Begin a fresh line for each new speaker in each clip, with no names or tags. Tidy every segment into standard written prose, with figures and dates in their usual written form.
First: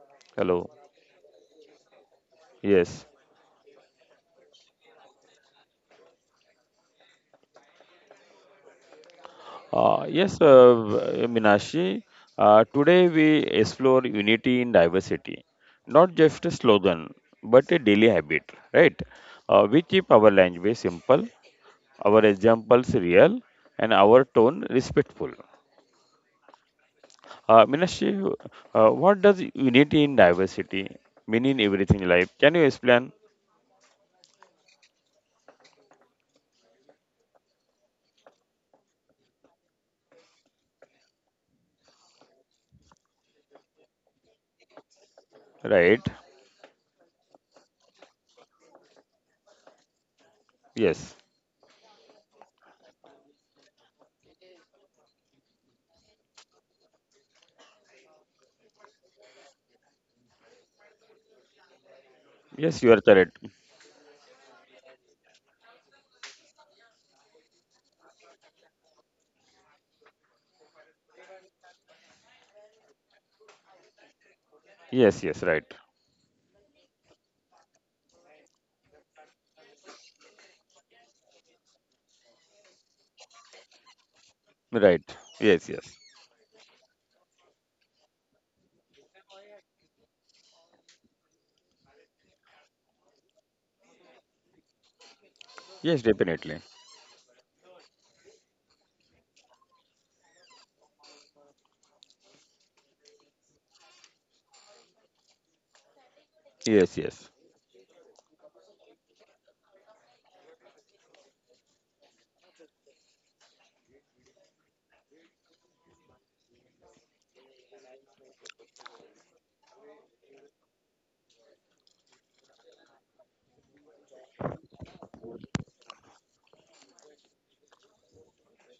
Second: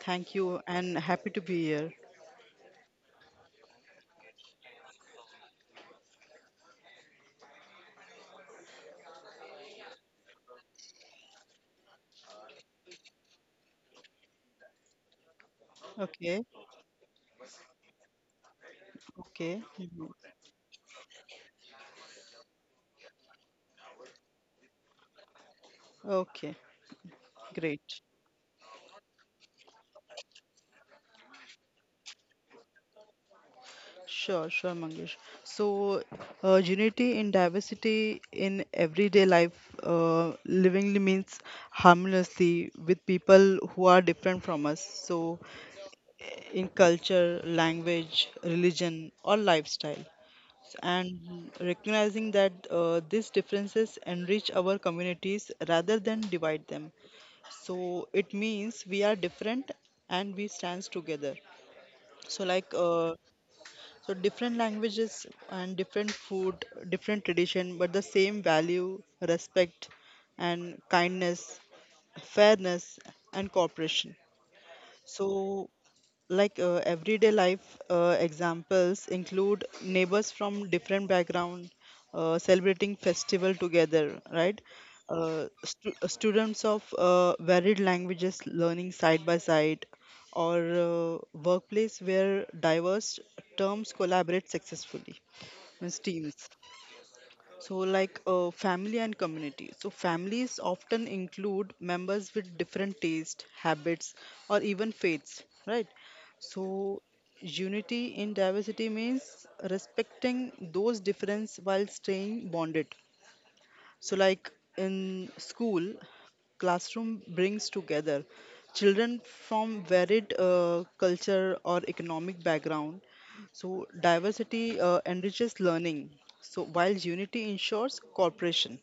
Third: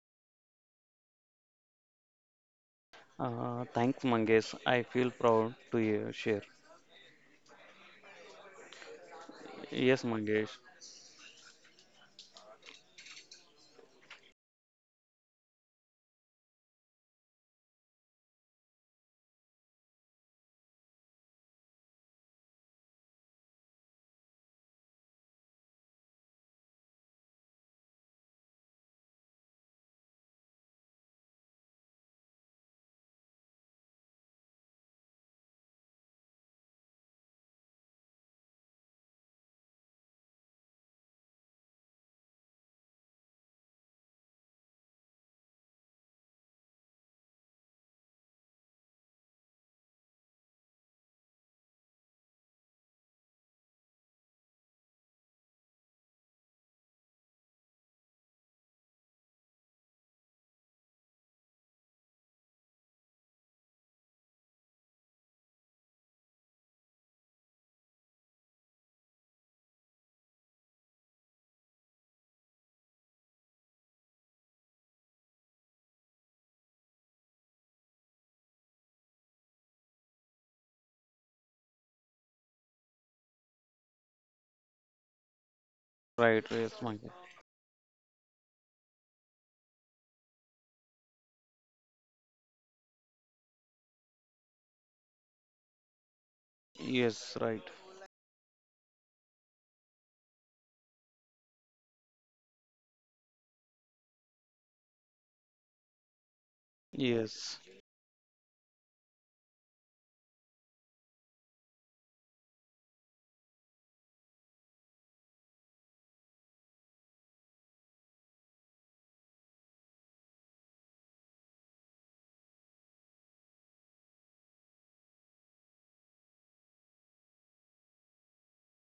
Thank you
Hello.
and happy to be here.
Yes.
Thanks, Mangesh. I feel proud to hear, share. Yes,
Yes,
Mangesh.
Minashi. Today we explore unity in diversity, not
Okay,
just a slogan, but a daily habit, right?
okay,
We
mhm,
keep our language simple, our examples real, and our tone respectful.
okay, great.
Minashi, what does unity in diversity mean in everything life? Can you explain?
Sure, sure, Mangesh. So, unity in diversity in everyday life, uh, livingly means harmoniously with people who are different from us. So,
Right.
in culture, language, religion, or lifestyle.
Yes.
And recognizing that these differences enrich our communities rather than divide them. So it means we are different and we stands together so like
Yes, you are
uh,
correct.
so different languages and different food different tradition but the same value, respect and kindness, fairness and cooperation.
Yes, yes, right.
So everyday life examples include neighbors from different background celebrating festival together, right.
Right. Yes, yes.
Right.
Students
Yes,
of
Mangesh.
varied languages learning side by side, or workplace where diverse terms collaborate successfully, means
Yes,
teams.
definitely.
Yes, right.
So, family and community. So, families often include members with different tastes, habits, or even faiths, right?
Yes,
So,
yes.
Yes,
unity in diversity means respecting those differences while staying bonded. So, like in school, classroom brings together children from varied culture or economic background. So, diversity enriches learning. So, while unity ensures cooperation,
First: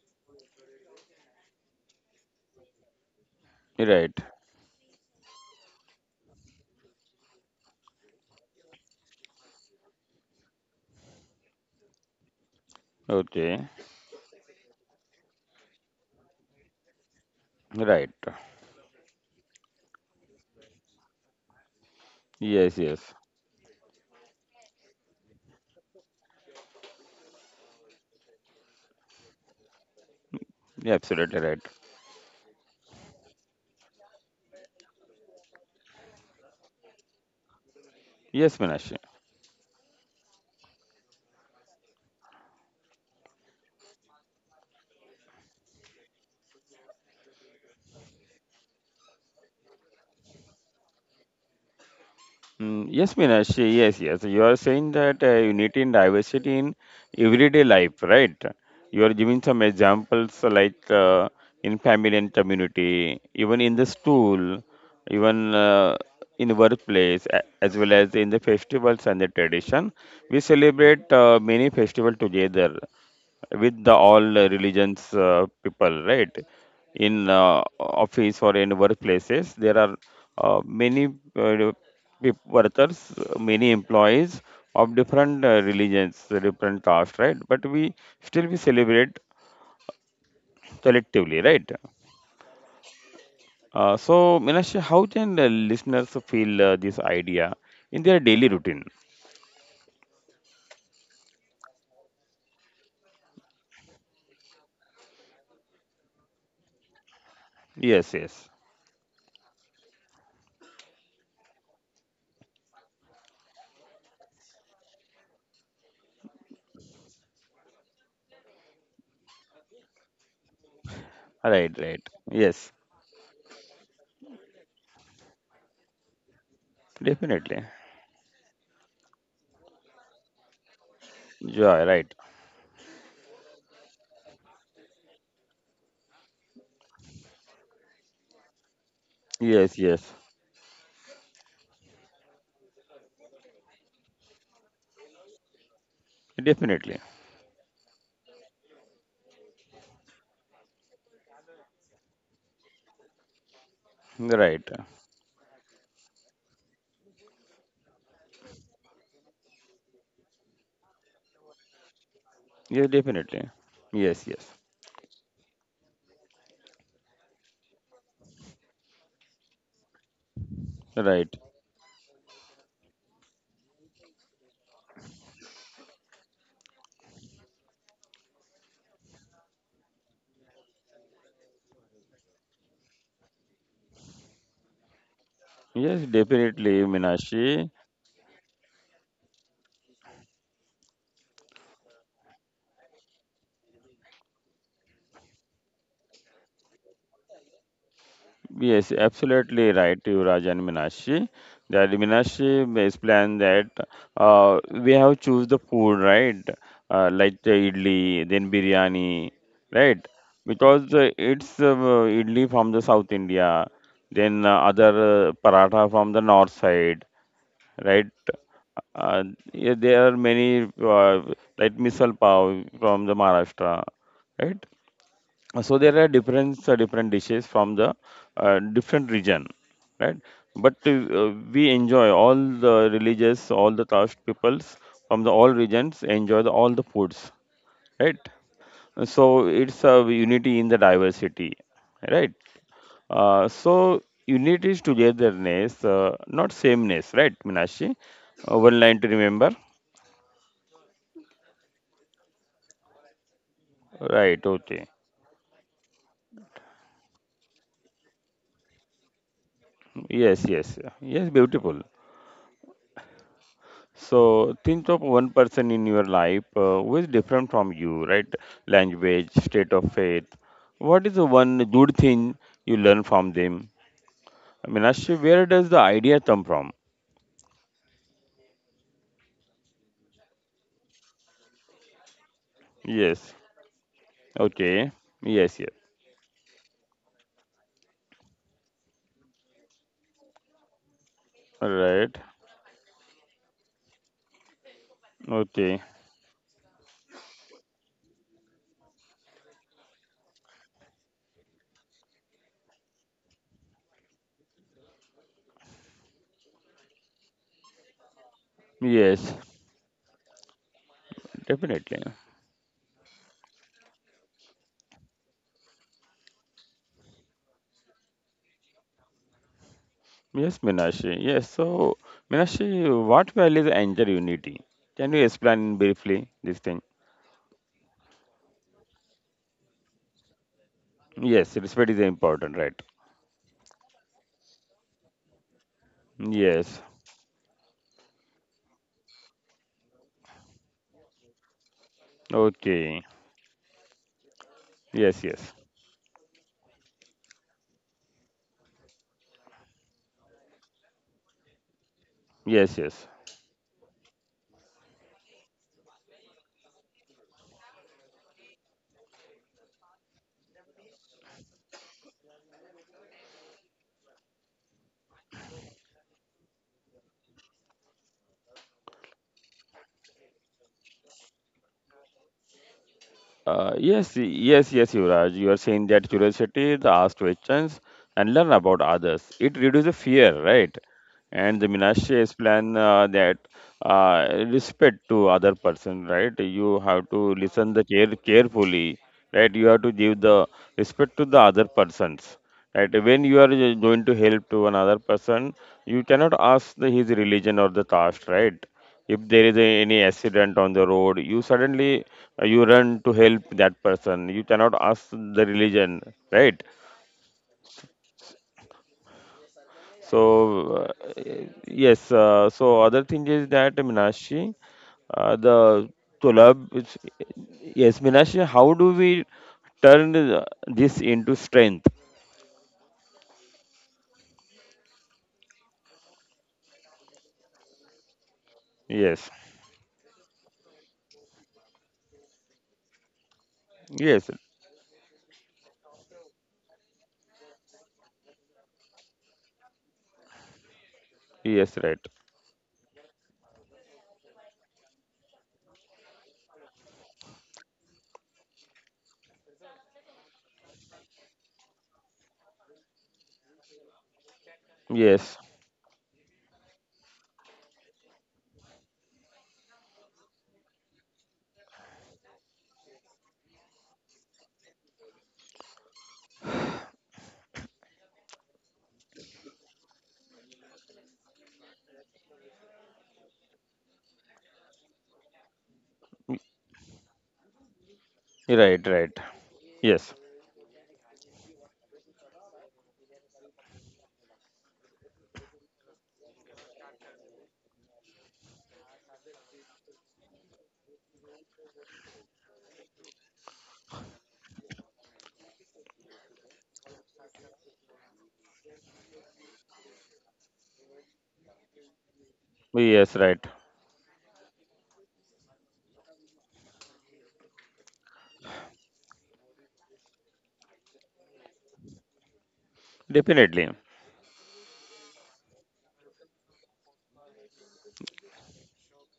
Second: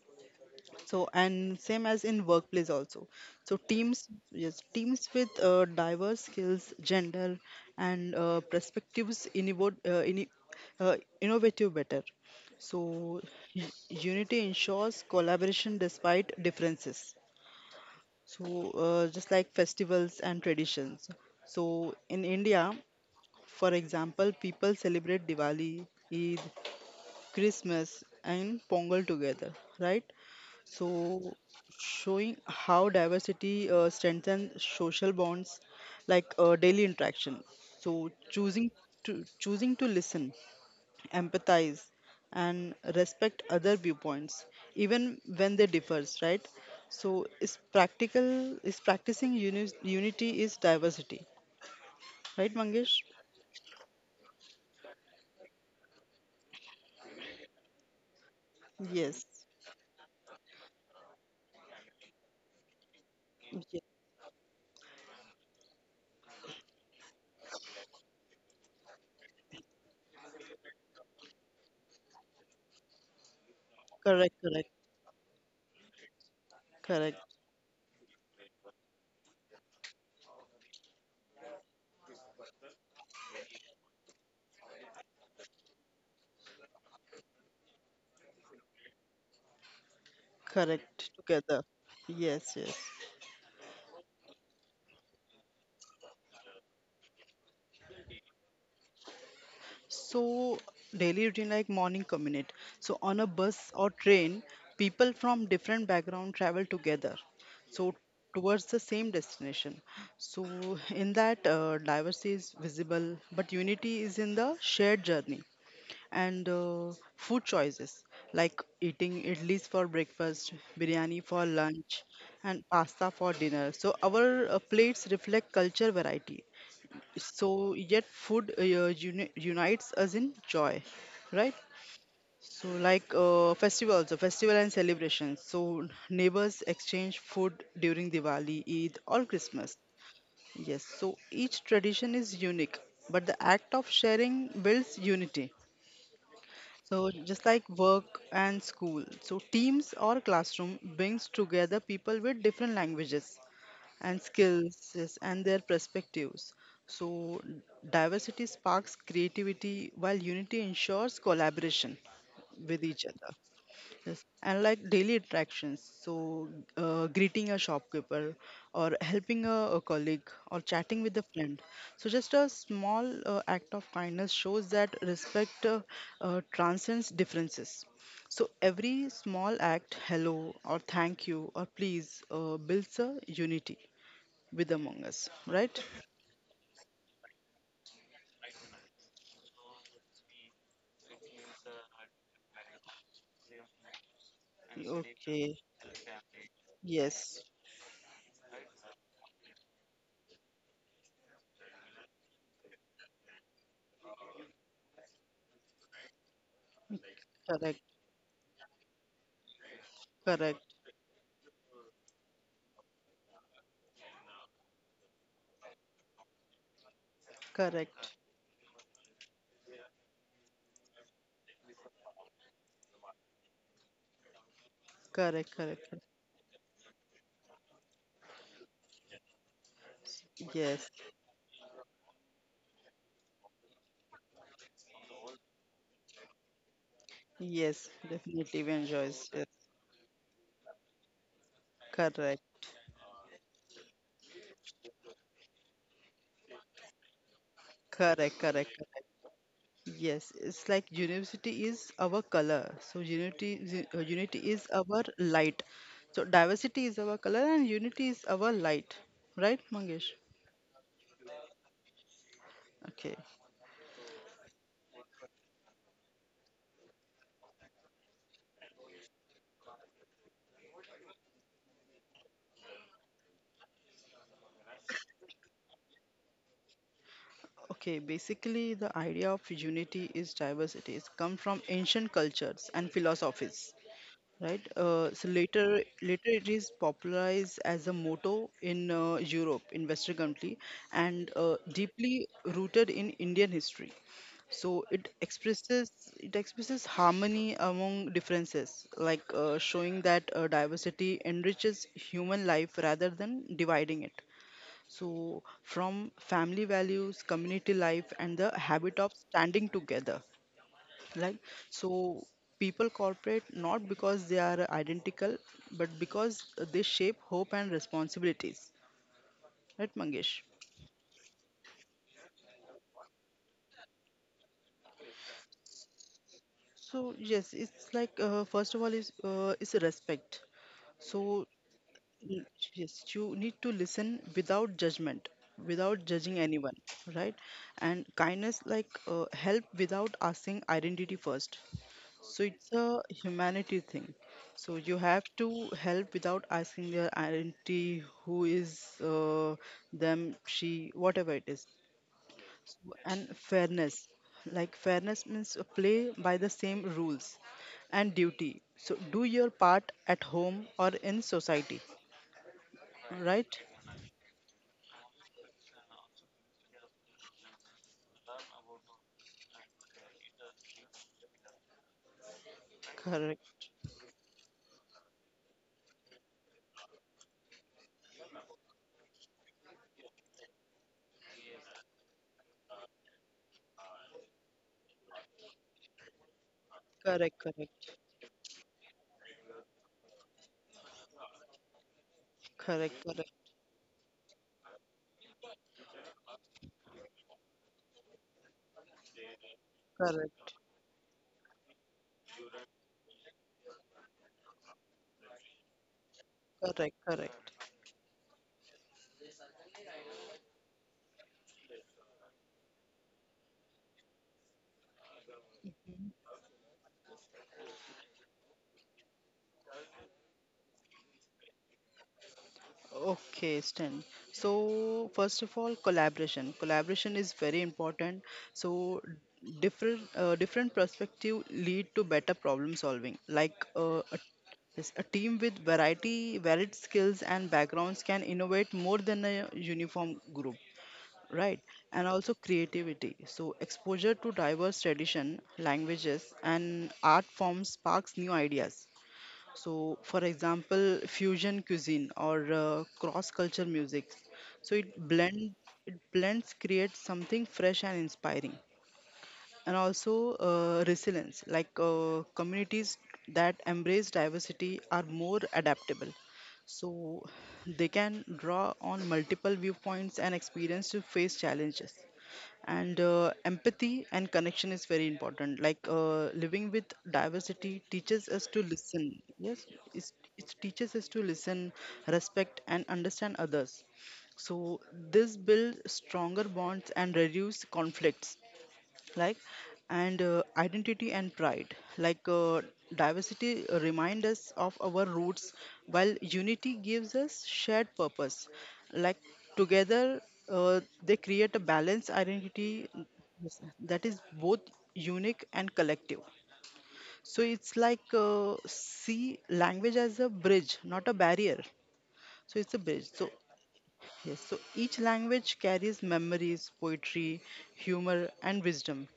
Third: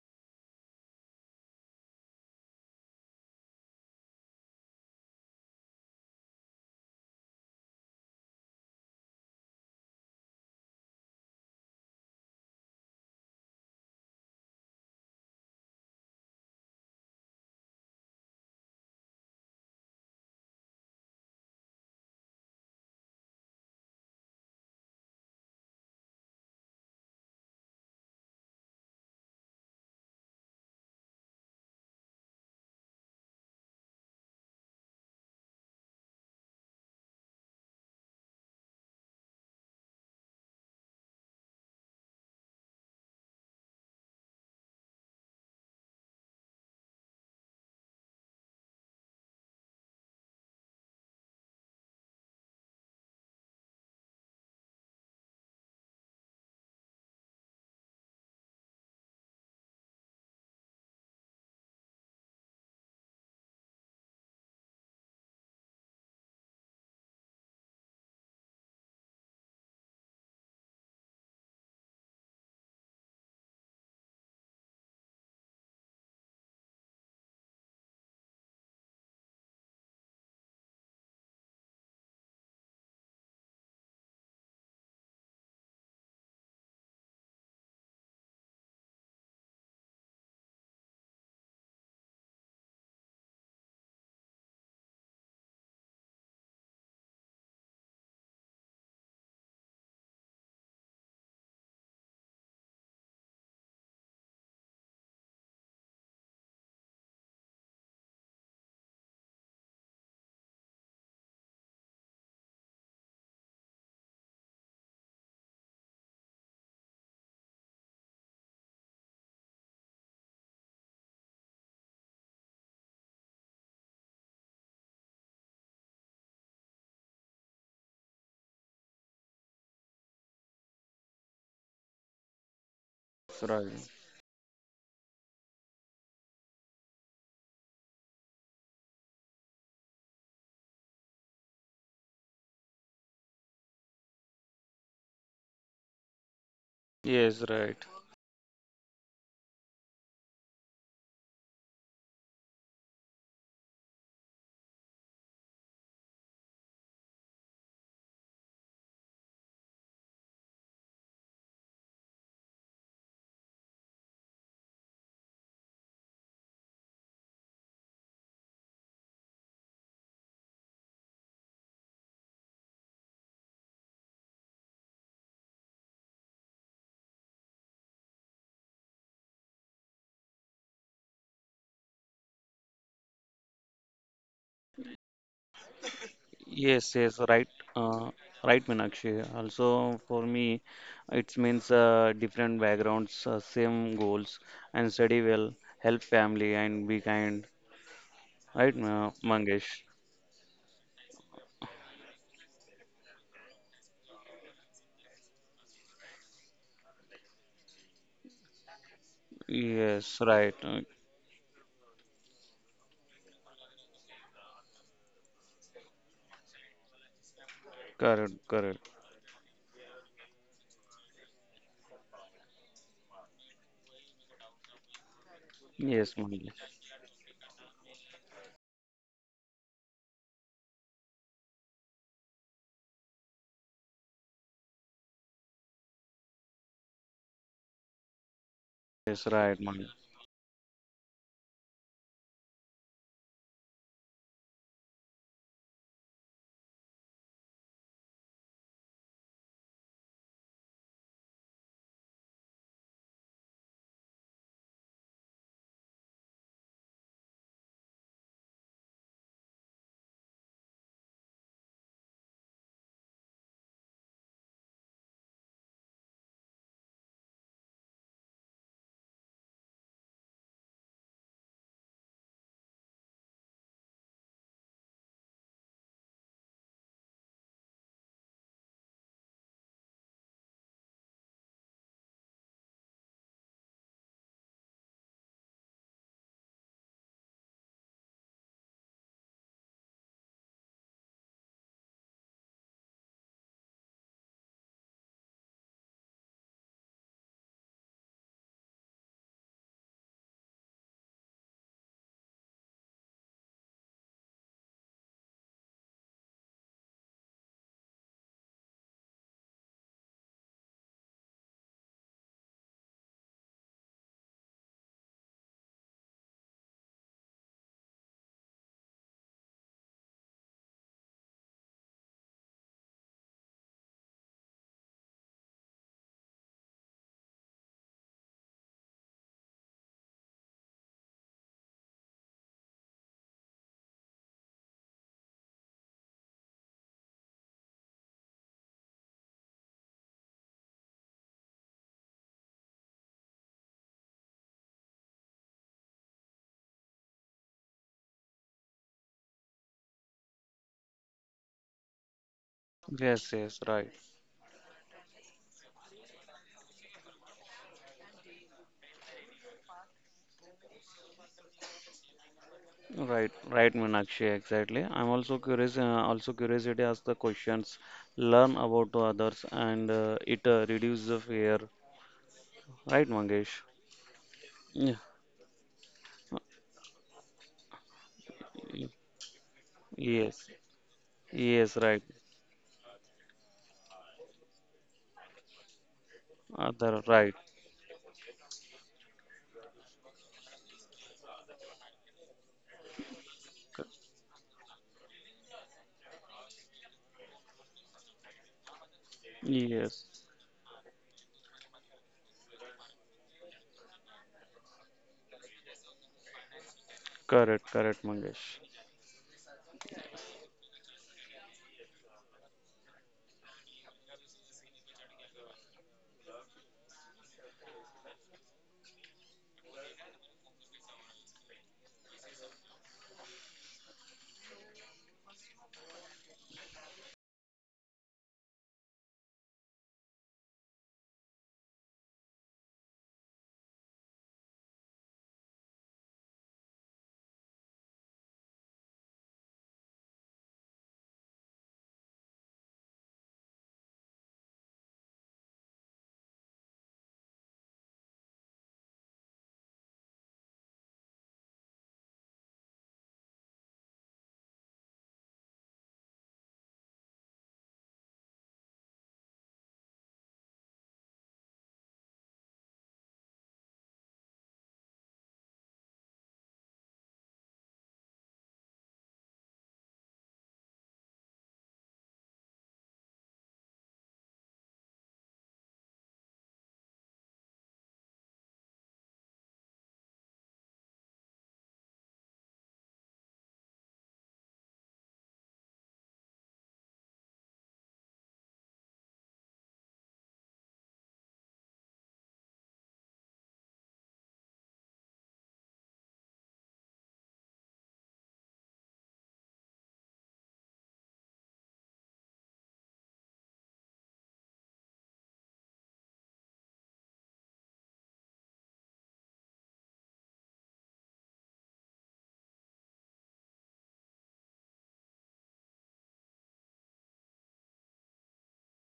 so and same as in workplace also, so teams,
Right.
yes, teams with diverse skills, gender and perspectives innovate, innovative better. So
Okay,
unity ensures collaboration despite differences.
right.
So just like festivals and traditions, so in india
Yes, yes.
for example people celebrate diwali, eid, christmas and pongal together, right. So,
Yeah, absolutely right.
showing how diversity strengthens social bonds, like daily interaction. So,
Yes, Minashi.
choosing to listen, empathize, and respect other viewpoints, even when they differs, right? So, is practicing unity is diversity, right,
Mm,
Mangesh?
yes, Minashi. Yes, yes. You are saying that unity and diversity in everyday life, right? You are
Yes.
giving some examples like in family and community, even in
Yes.
the school, even in the workplace, as well as in the festivals and the tradition. We celebrate many festivals together with the all
Correct. Correct.
religions people, right? In
Correct.
office or in workplaces, there are many uh, workers, many employees of different religions, different caste, right? But we still we celebrate
Correct.
collectively,
Together.
right?
Yes. Yes.
So, Minash, how can the listeners feel this idea in their daily routine?
So daily routine like morning commute. So on a bus or train, people from different background travel together. So
Yes, yes,
towards the same destination. So in that diversity is visible, but unity is in the shared journey. And food choices like eating idlis for breakfast, biryani for
right,
lunch,
right,
and
yes,
pasta for dinner. So our plates reflect culture variety,
definitely.
so yet food unites us in joy, right.
Joy, right?
So like
right.
festivals a festival and celebrations, so neighbors exchange food during diwali, eid or christmas,
Yes, yes,
yes, so each tradition is unique but the act of sharing builds unity.
definitely,
So just
Yes,
like
right.
work and school, so teams or classroom brings together people with different languages and
right.
skills, yes, and their perspectives. So, diversity sparks creativity while unity ensures collaboration with
Yes,
each other.
definitely. Yes,
Yes.
yes.
And like daily interactions, so greeting a shopkeeper or helping a colleague or chatting with a
Right.
friend. So, just a small act of kindness shows that respect transcends differences. So, every small act, hello or thank you or please, builds a unity with Among Us, right?
Yes, definitely,
Yes, yes, right.
Minashi.
Uh, right, Meenakshi. Also, for me, it means different backgrounds, same goals, and study
Okay.
well, help family, and be
Yes.
kind. Right,
Yes, absolutely
Mangesh.
right, Yuvraj and Minashi. That Minashi is plan that we have choose the food, right? Like the
Correct.
idli, then biryani, right?
Yes, right.
Correct.
Because it's idli from the South India, then other paratha from the North side, right?
Correct.
Correct, correct.
Uh, yeah, there are many like misal pav from the Maharashtra, right?
Correct.
So
Correct.
there are
Yes, Mangesh.
different dishes from the different region, right?
Correct.
But
Yes.
we enjoy all the religious, all the caste peoples from the all regions enjoy the, all the foods,
Yes.
right?
Definitely we enjoy. Yes.
Yes,
So
right,
it's a
Mangesh.
unity in the diversity, right?
Correct.
So unity is togetherness, not sameness, right, Minashi?
Correct. Correct.
One line
Correct.
to remember.
Yes. It's like university is our color. So unity, unity
Right,
is
okay.
our light. So diversity is our color and unity is our light, right, Mangesh?
Yes, yes, yes, beautiful.
Okay.
So think of one person in your life who is different from you, right? Language, state of faith. What is the one good thing you learn from them? Minashi, where does the idea come from?
Okay, basically the idea of unity is diversity. It's come from ancient cultures and
Yes,
philosophies, right?
okay.
Uh, so
Yes, yes.
later, later it is popularized as a motto in Europe, in Western country, and
Right.
deeply rooted in Indian history. So it
Okay.
expresses, harmony among differences, like showing that diversity enriches human life rather than dividing it. So from family values, community life, and the habit of
Yes,
standing together, like, so
definitely.
people cooperate not because they are identical, but because they shape hope and responsibilities, right mangesh?
Yes, Meenakshi. Yes. So, Meenakshi, what values enter unity? Can you explain briefly this
So
thing?
yes it's like first of all is respect. So
Yes, respect is
n-
important,
yes
right?
you need to listen without judgment, without judging anyone,
Yes.
right. And kindness, like help without asking identity first. So it's a
Okay.
humanity thing. So you have
Yes,
to
yes.
help without asking their identity, who is them, she, whatever it is.
Yes, yes.
And
Yes, yes,
fairness.
right.
Like fairness means play by the same rules and duty. So do your part at home or in society,
Right,
right?
right, Meenakshi, exactly. I'm also curious, also curiosity as the questions, learn about the others, and it reduces the fear. Right,
Correct.
Mangesh?
Yes, yes, yes,
Yeah.
Yuvraj. You are saying that curiosity, the ask questions, and learn about
Y-
others. It reduces fear,
Yes,
right? And the
yes, right.
Minashi explain that respect to other person, right? You have
Other,
Correct,
to
right.
listen the
correct,
care carefully, right? You have to give the respect to the other persons, right?
correct,
When
correct,
you are going to help to another person, you cannot ask the, his religion or the caste, right? If there is a, any
Yes,
correct,
accident on the road, you suddenly you run to help that person. You cannot ask the religion, right?
correct, correct.
correct, correct, Mangesh.
So yes, so other thing is that Minashi, the Tulab, yes, Minashi, how do we turn this into strength?
Okay, Stan. So first of all, collaboration. Collaboration is very important. So
Yes,
different perspective lead to better problem solving. Like
yes,
yes, a team with varied skills and backgrounds can innovate more than a uniform group, right?
yes, right,
And also creativity. So exposure to diverse tradition, languages, and art forms sparks new ideas, so, for example, fusion cuisine or cross-culture music. So
yes,
it blends creates something fresh and inspiring. And also resilience, like communities that embrace diversity are more adaptable, so they can draw on multiple viewpoints and experience to face challenges. And empathy and connection is very important, like living with diversity teaches us to
right, right,
listen, yes,
yes,
it teaches us to listen, respect and understand others. So this builds stronger bonds and reduce conflicts, like, and identity and pride, like diversity remind us of our roots while unity gives us shared purpose, like together uh, they create a balanced identity
yes, right,
that is both unique and collective. So it's like see language as a bridge not a barrier, so it's a bridge. So
definitely,
yes, so each language carries memories, poetry, humor and wisdom.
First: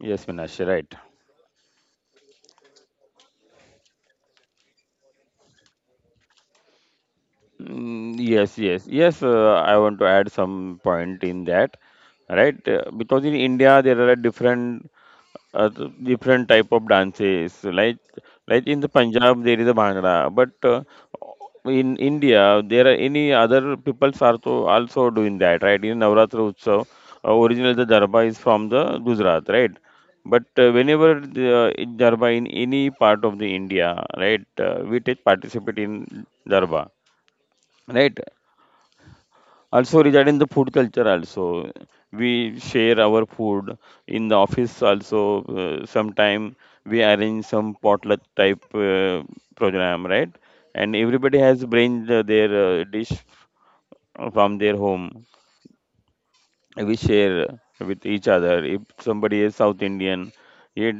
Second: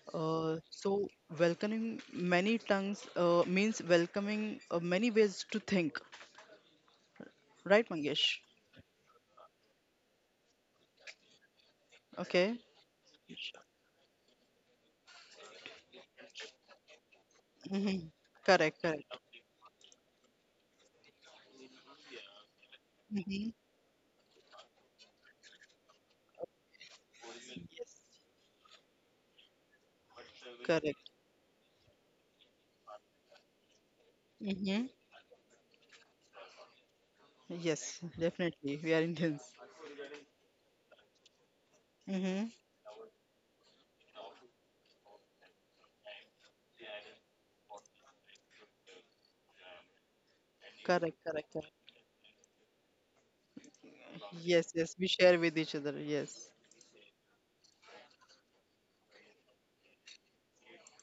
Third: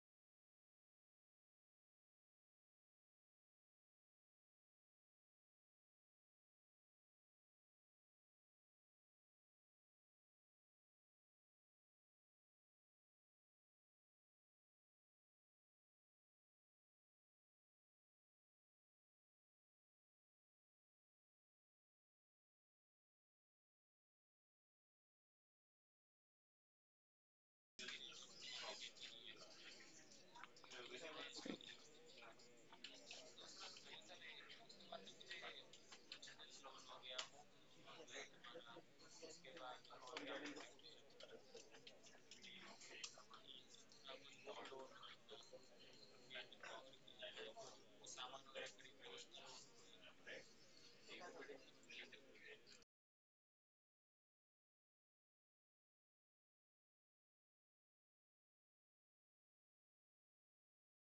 yes, Minashi, right.
So welcoming many tongues means welcoming many ways to think, right,
Mm,
Mangesh?
yes, yes, yes. I want to add some point in that, right?
Okay.
Because in India there are different type of dances like
Hmm.
in
Correct,
the
correct.
Punjab there is a bhangra, but in India there are any
Hmm.
other peoples are to also doing that, right? In Navratra Utsav, originally the darba is from the Gujarat, right? But
Correct.
whenever the darba in any part of the India, right,
Hmm.
we take participate in darba,
Yes,
right?
definitely. We are Indians.
Also regarding the food culture also,
Hmm.
we share our food in the office also. Sometime we arrange some potluck type program, right? And
Correct,
everybody
correct,
has
correct.
bring their dish from
Yes,
their
yes. We
home.
share with each other. Yes.
We share with each other. If somebody is South Indian, he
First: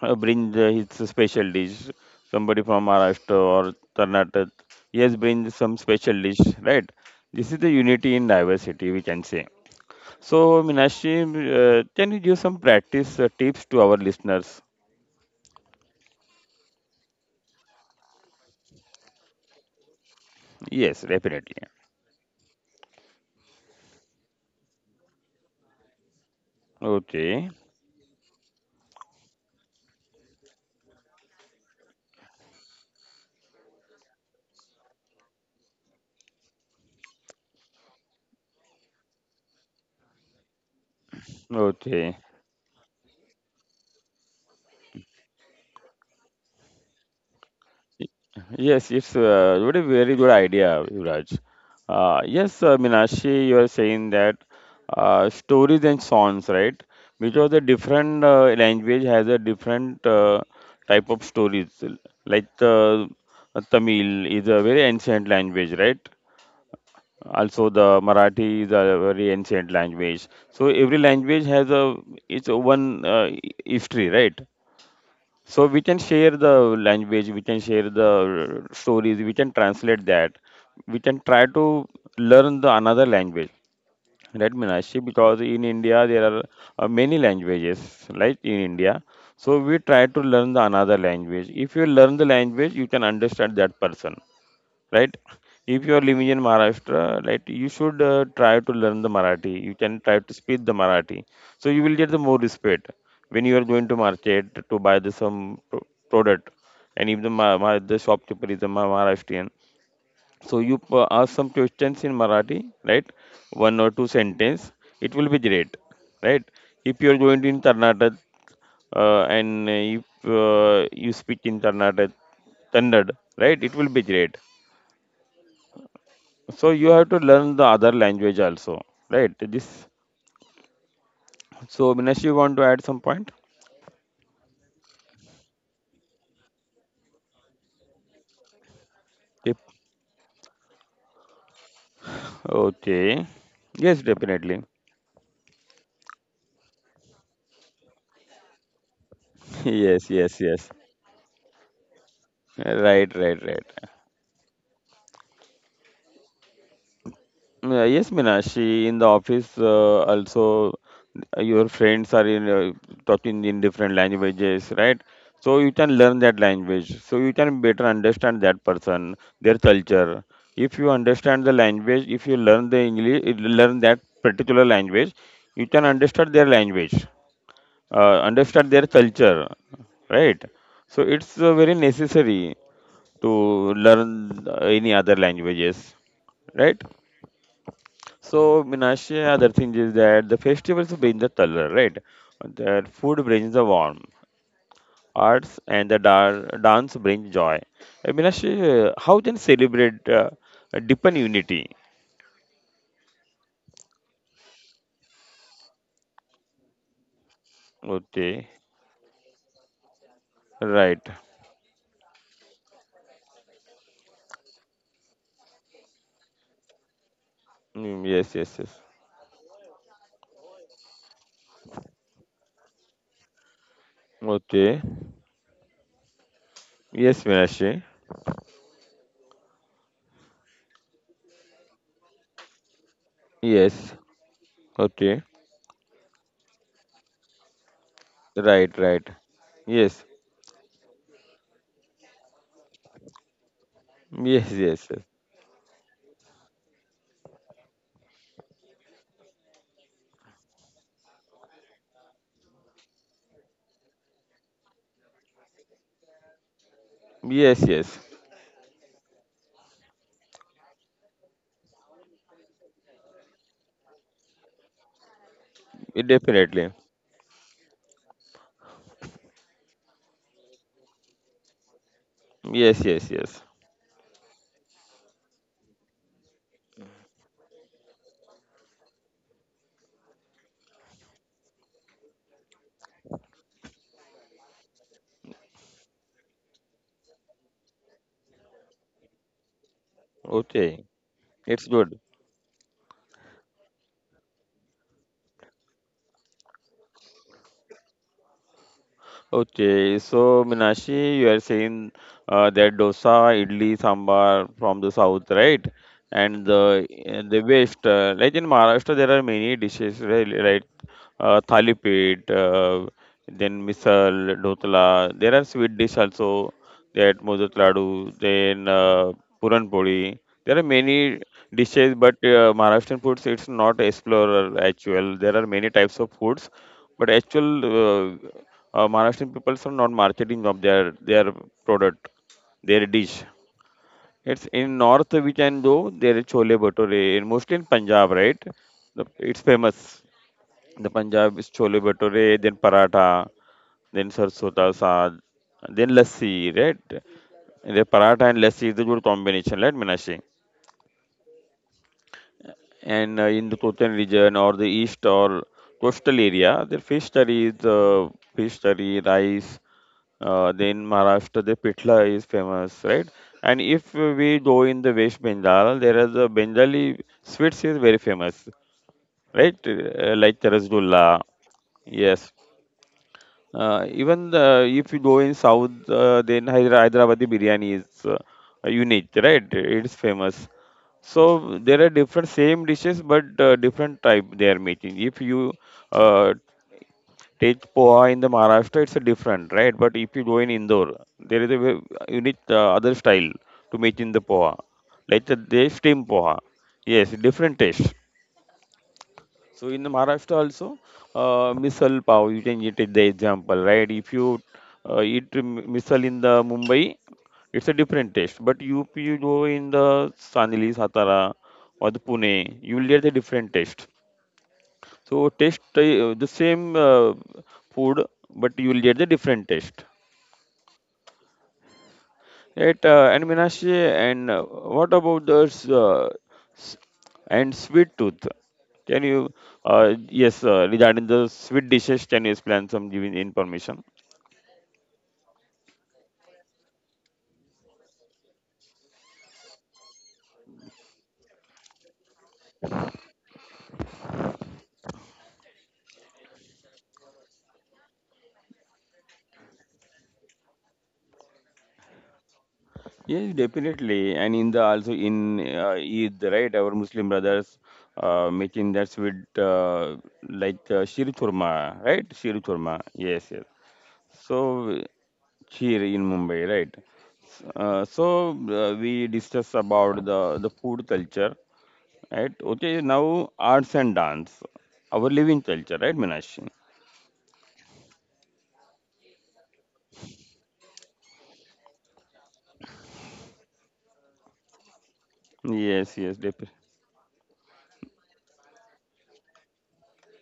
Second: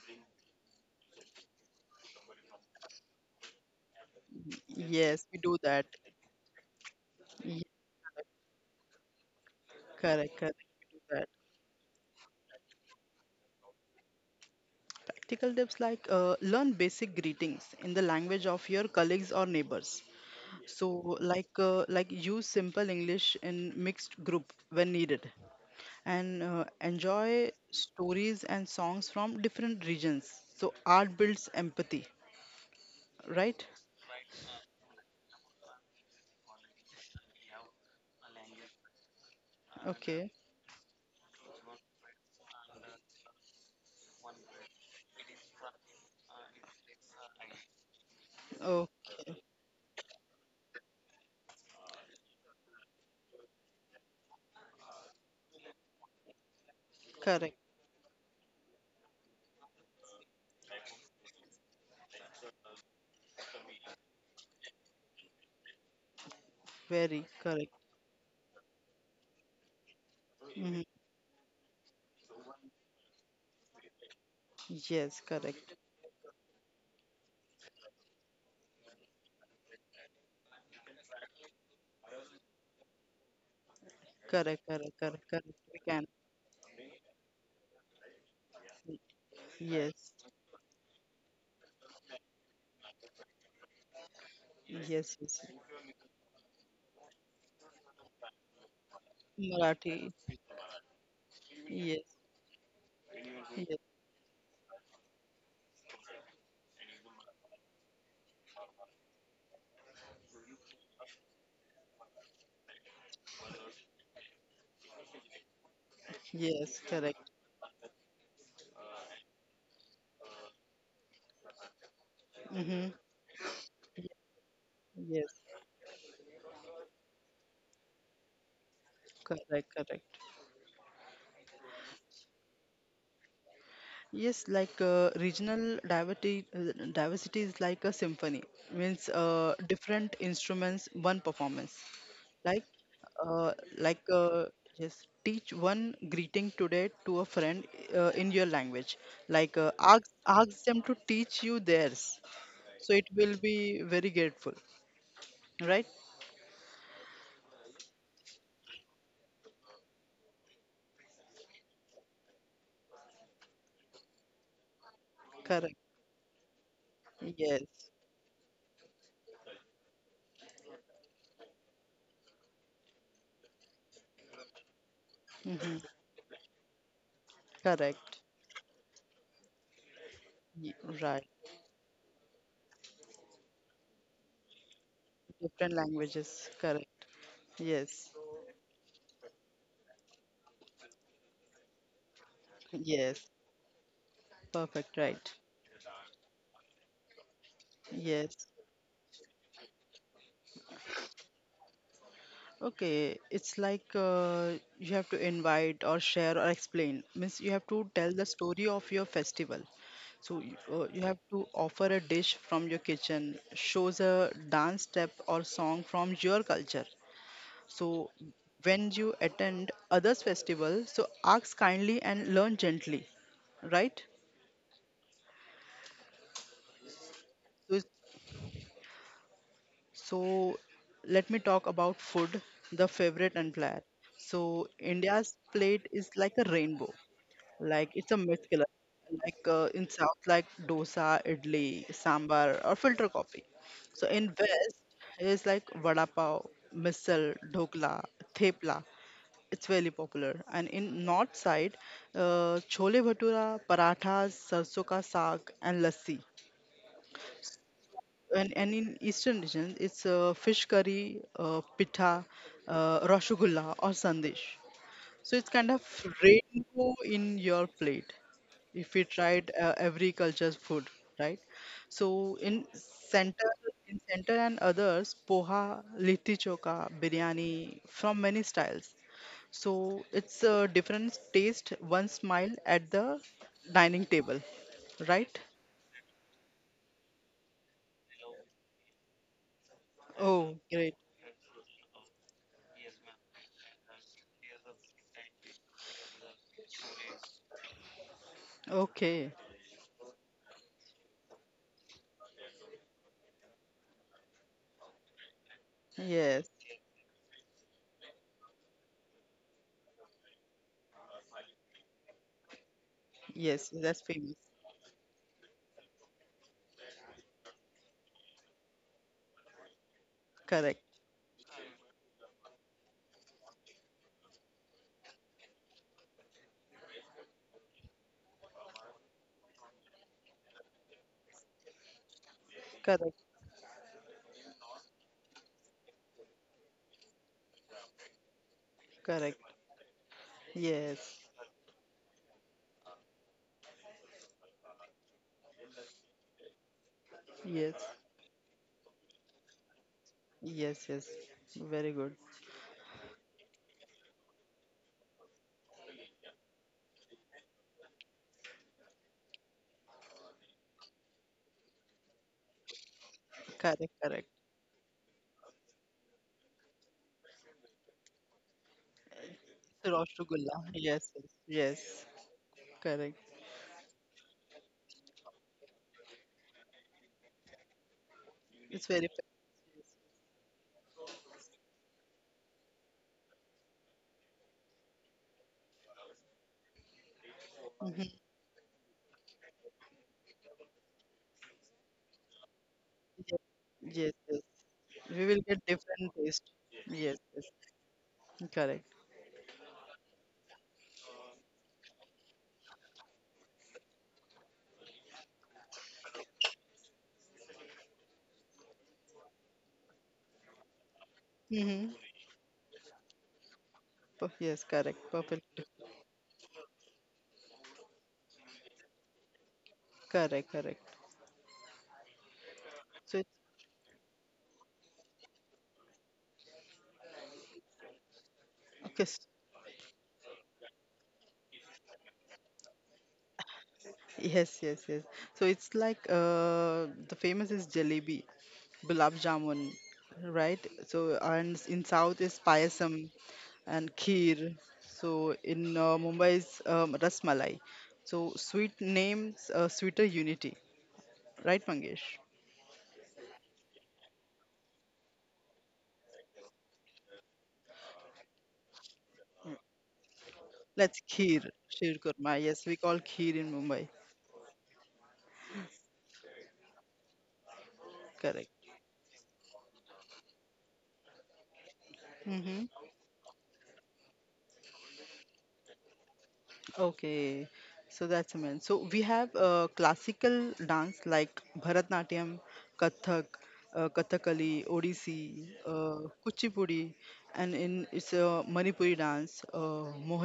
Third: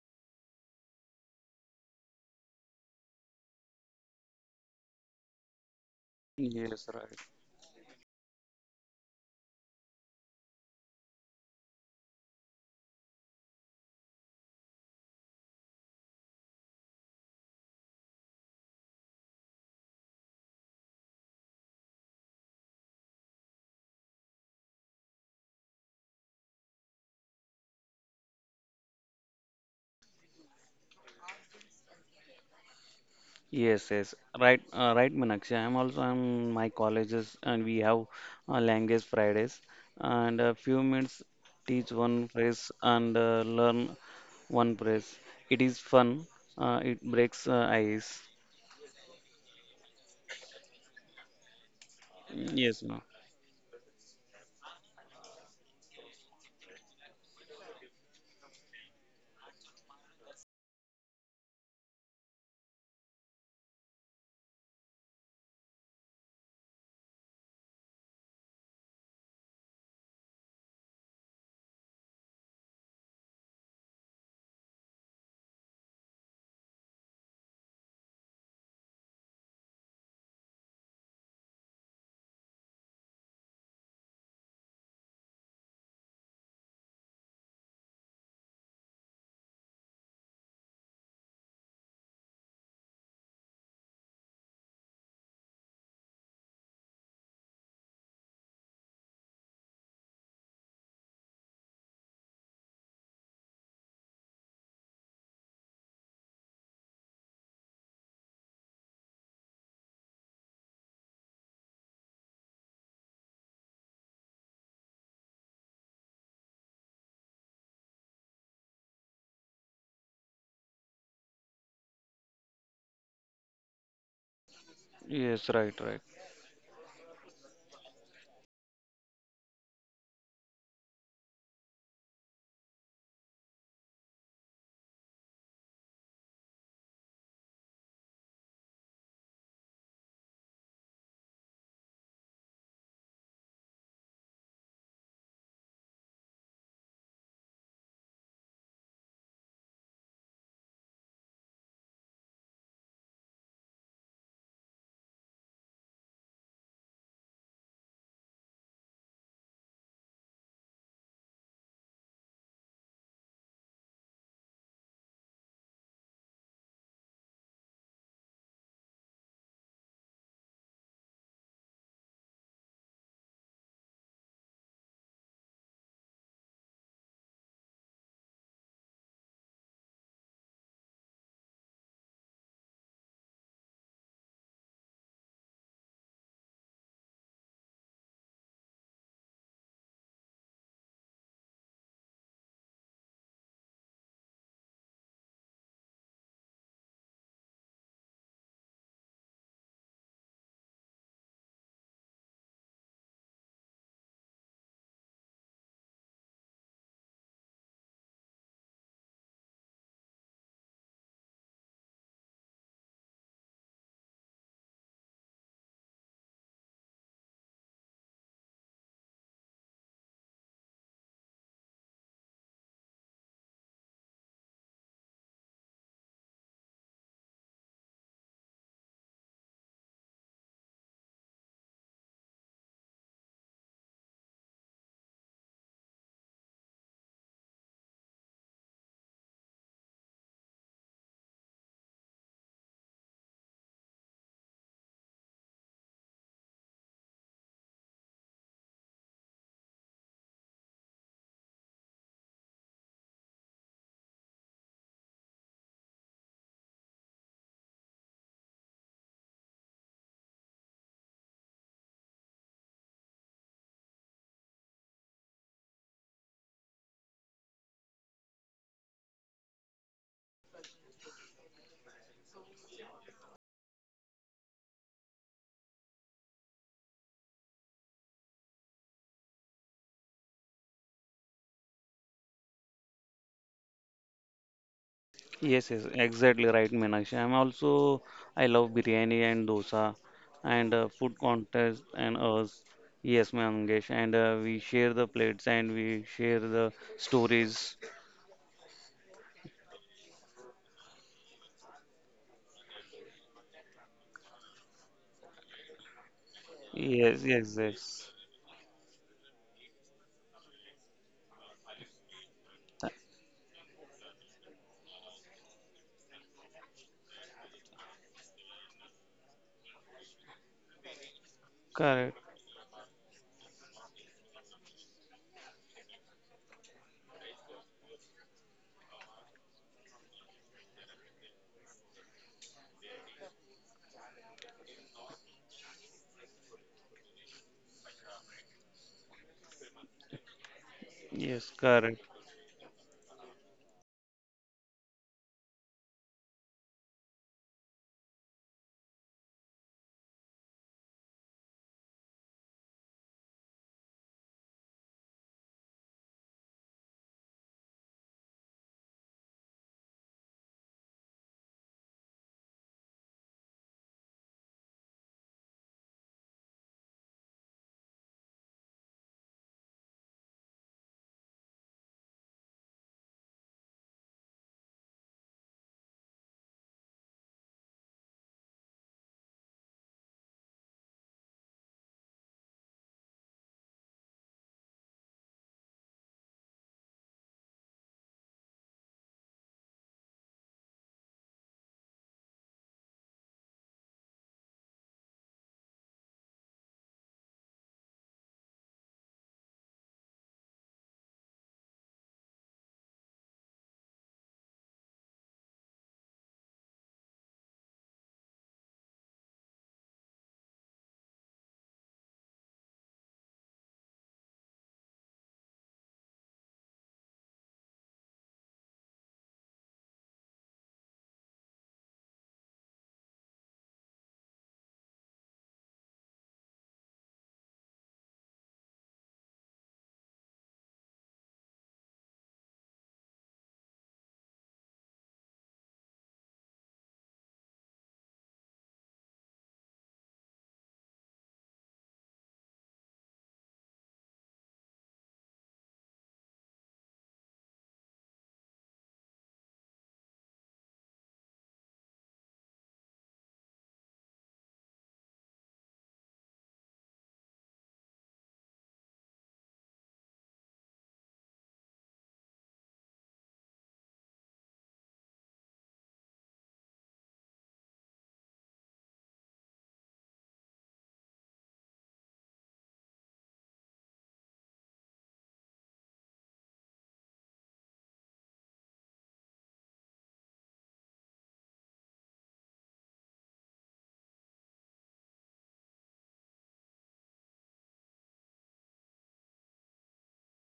brings his special dish. Somebody from Maharashtra or Karnataka, he has
Yes, we
bring
do
some
that.
special dish,
Yes,
right?
right.
This is
Ye-
the unity in diversity, we can say.
Correct, correct.
So,
We do
Meenakshi,
that.
can you give some practice tips to our listeners?
Practical tips like learn basic greetings in the language of your colleagues or neighbors. So,
Yes, definitely.
like use simple English in mixed group when needed, and enjoy
Okay,
stories and songs from different regions. So art builds empathy, right?
Yes, yes, right, right, Meenakshi. I'm also in my colleges, and we have language Fridays,
Okay.
and a few minutes teach one
okay.
phrase and learn one phrase. It is fun. It breaks ice.
Y-
Oh,
Yes, it's what a very good idea, Yuvraj. Yes,
Yes, no.
Meenakshi, you are saying that stories and songs, right? Because
correct.
the different language has a different type of stories. Like, Tamil is a very ancient language, right?
Very
Also
correct.
the Marathi is a very ancient language. So
Hmm.
every language has a its one history, right?
Yes,
So we
correct.
can share the language, we can share the stories, we can translate that, we can try to learn the another language, right,
Correct.
Meenakshi?
Correct. Correct.
Because
Correct.
in
We
India
can.
there are many languages like in India. So we
Yes.
try to learn the another language. If you learn the language, you can understand that person,
Yes.
right?
Yes.
If you are living in Maharashtra, right, you should try to learn the Marathi. You can
Marathi.
try to speak the Marathi. So you will get
Yes.
the more respect when you are
Yes.
going to market to buy the some product. And if the, the shopkeeper is a Maharashtrian, so you ask some questions in Marathi, right? One or two sentence, it will be great, right?
Yes.
If you are
Correct.
going to in Karnataka and if you speak in Karnataka,
Mm-hmm.
Kannada, right? It will be great.
Yes,
Yes.
right, right.
So you have to learn the other language also, right?
Correct.
This.
Correct.
So Minash, you want to add some point?
Yes, like diversity is like a symphony, means
Yep.
different instruments, one performance. Like,
Okay.
uh,
Yes,
like uh,
definitely.
just teach one greeting today to a friend in your language. Like, uh,
Yes,
ask,
yes, yes.
Ask them to teach you theirs. So
Right,
it
right,
will
right.
be very grateful, right?
Yeah, yes, Meenakshi, in the office, also your friends are in talking in different languages, right? So you
Correct.
can learn that language. So you can better
Yes.
understand that person, their culture. If you understand the language, if you learn the English, learn that particular language, you can
Hmm.
understand their language,
Correct.
understand their culture, right?
Ye-
So
Right.
it's very necessary to learn any other
Different
languages,
languages.
right?
Correct. Yes.
So, Minashi, other thing is that the festivals bring the color, right? The food
Yes.
brings the warmth,
Perfect. Right.
arts and the dance brings joy.
Yes.
Minashi, how can celebrate deepen unity?
Okay. It's like you have to invite or share or explain. Means you have to tell the
Okay,
story of your festival. So
right.
you have to offer a dish from your kitchen, shows a dance step or song from your culture.
Mm,
So
yes, yes, yes.
when you attend others' festival, so ask kindly and learn gently, right?
Okay. Yes, Minashi.
So, so let me talk about food, the favorite and platter.
Yes.
So
Okay.
India's plate is like a rainbow. Like it's a myth killer.
Right, right.
Like in
Yes.
South, like dosa, idli, sambar, or filter coffee. So in
Yes, yes, yes.
West is like vada pav, misal, dhokla, thepla. It's very popular. And in North side, chole bhatura, parathas, sarso ka saag, and lassi.
Yes, yes.
And in Eastern region, it's fish curry, pitha, rasgulla, or sandesh. So it's kind of
It definitely.
rainbow in your plate if we tried every culture's food, right? So
Yes, yes, yes.
center, in center and others, poha, litti choka, biryani from many styles. So it's a different taste, one smile at the dining table, right?
Yes, yes, exactly right, Meenakshi. I'm also I love biryani and dosa, and
Oh,
Okay.
great.
food contest
It's
and
good.
us. Yes, Mangesh, and we share the plates and we share the stories.
Okay.
Okay, so Minashi, you are saying that dosa, idli, sambar from the south, right? And
Yes.
the
Yes,
and
yes,
the west,
yes.
like in Maharashtra, there are many dishes, right? Right? Thalipit,
Uh,
then
Yes. That's famous.
misal, dhotla. There are sweet dish also, that modak ladu, then puran poli. There are
Correct.
many dishes,
correct.
but Maharashtrian foods, it's not explorer actual. There are many types of foods but actual Maharashtrian people are not marketing of their product, their dish.
Correct.
It's in north we can go there is chole bhature. In mostly in Punjab, right?
Correct.
It's famous. The
Yes.
Yes,
Punjab is
correct.
chole bhature, then paratha, then sarsota saag, then lassi, right? The
Yes.
paratha and lassi is the good combination, right, Minashi?
Yes. Yes. Very good.
And in the Kotan region or the east or coastal area, their fish curry is fish curry, rice. Then Maharashtra, the pitla is famous, right? And
Correct.
if
Correct.
we go in the West Bengal, there is a Bengali sweets is very famous, right? Like the
Rasgulla. Yes,
rasgulla,
yes, yes.
yes,
Correct.
even if you go in south, then Hyderabadi biryani is
It's very.
unique, right? It's famous. So there are different same dishes, but different type they are making. If you uh, take poha
Mm-hmm.
in the Maharashtra, it's a different, right? But if you go in Indore, there is a unique other style to
Yes,
making the
yes.
poha,
We
like
will get
they steam
different
poha.
taste.
Yes,
Yes, yes.
different taste.
Correct.
So in Maharashtra also, misal pav, you can get it the example, right? If you eat misal in the Mumbai, it's a different taste. But UP, you go in the Sanili, Satara,
Mm-hmm.
or the Pune, you will get a different taste.
Yes, correct.
So
Perfect.
taste the same food, but you will get the different taste.
Correct, correct.
Right,
So it's
and Meenakshi, and what about the s- s- and sweet tooth? Can
okay. s-
you, yes, regarding the sweet dishes, can you explain some giving information?
Yes, yes, yes. So it's like the famous is jalebi, gulab jamun, right? So in south is payasam and kheer. So in Mumbai is rasmalai. So sweet names, sweeter unity. Right, Mangesh?
Yes, definitely. And in the also in Eid, right? Our Muslim brothers making that sweet
Mm,
like
let's
sheer khurma,
kheer, sheer
right? Sheer
kurma. Yes,
khurma.
we call
Yes,
kheer
yes.
in Mumbai.
So here in Mumbai, right? So
Correct.
we discuss about the food culture. Right?
Hmm.
Okay, now arts and dance, our living culture, right, Minashi?
Okay, so that's meant. So we have classical dance like Bharatnatyam, Kathak, Kathakali, Odissi,
Yes, yes,
Kuchipudi, and in it's a Manipuri dance,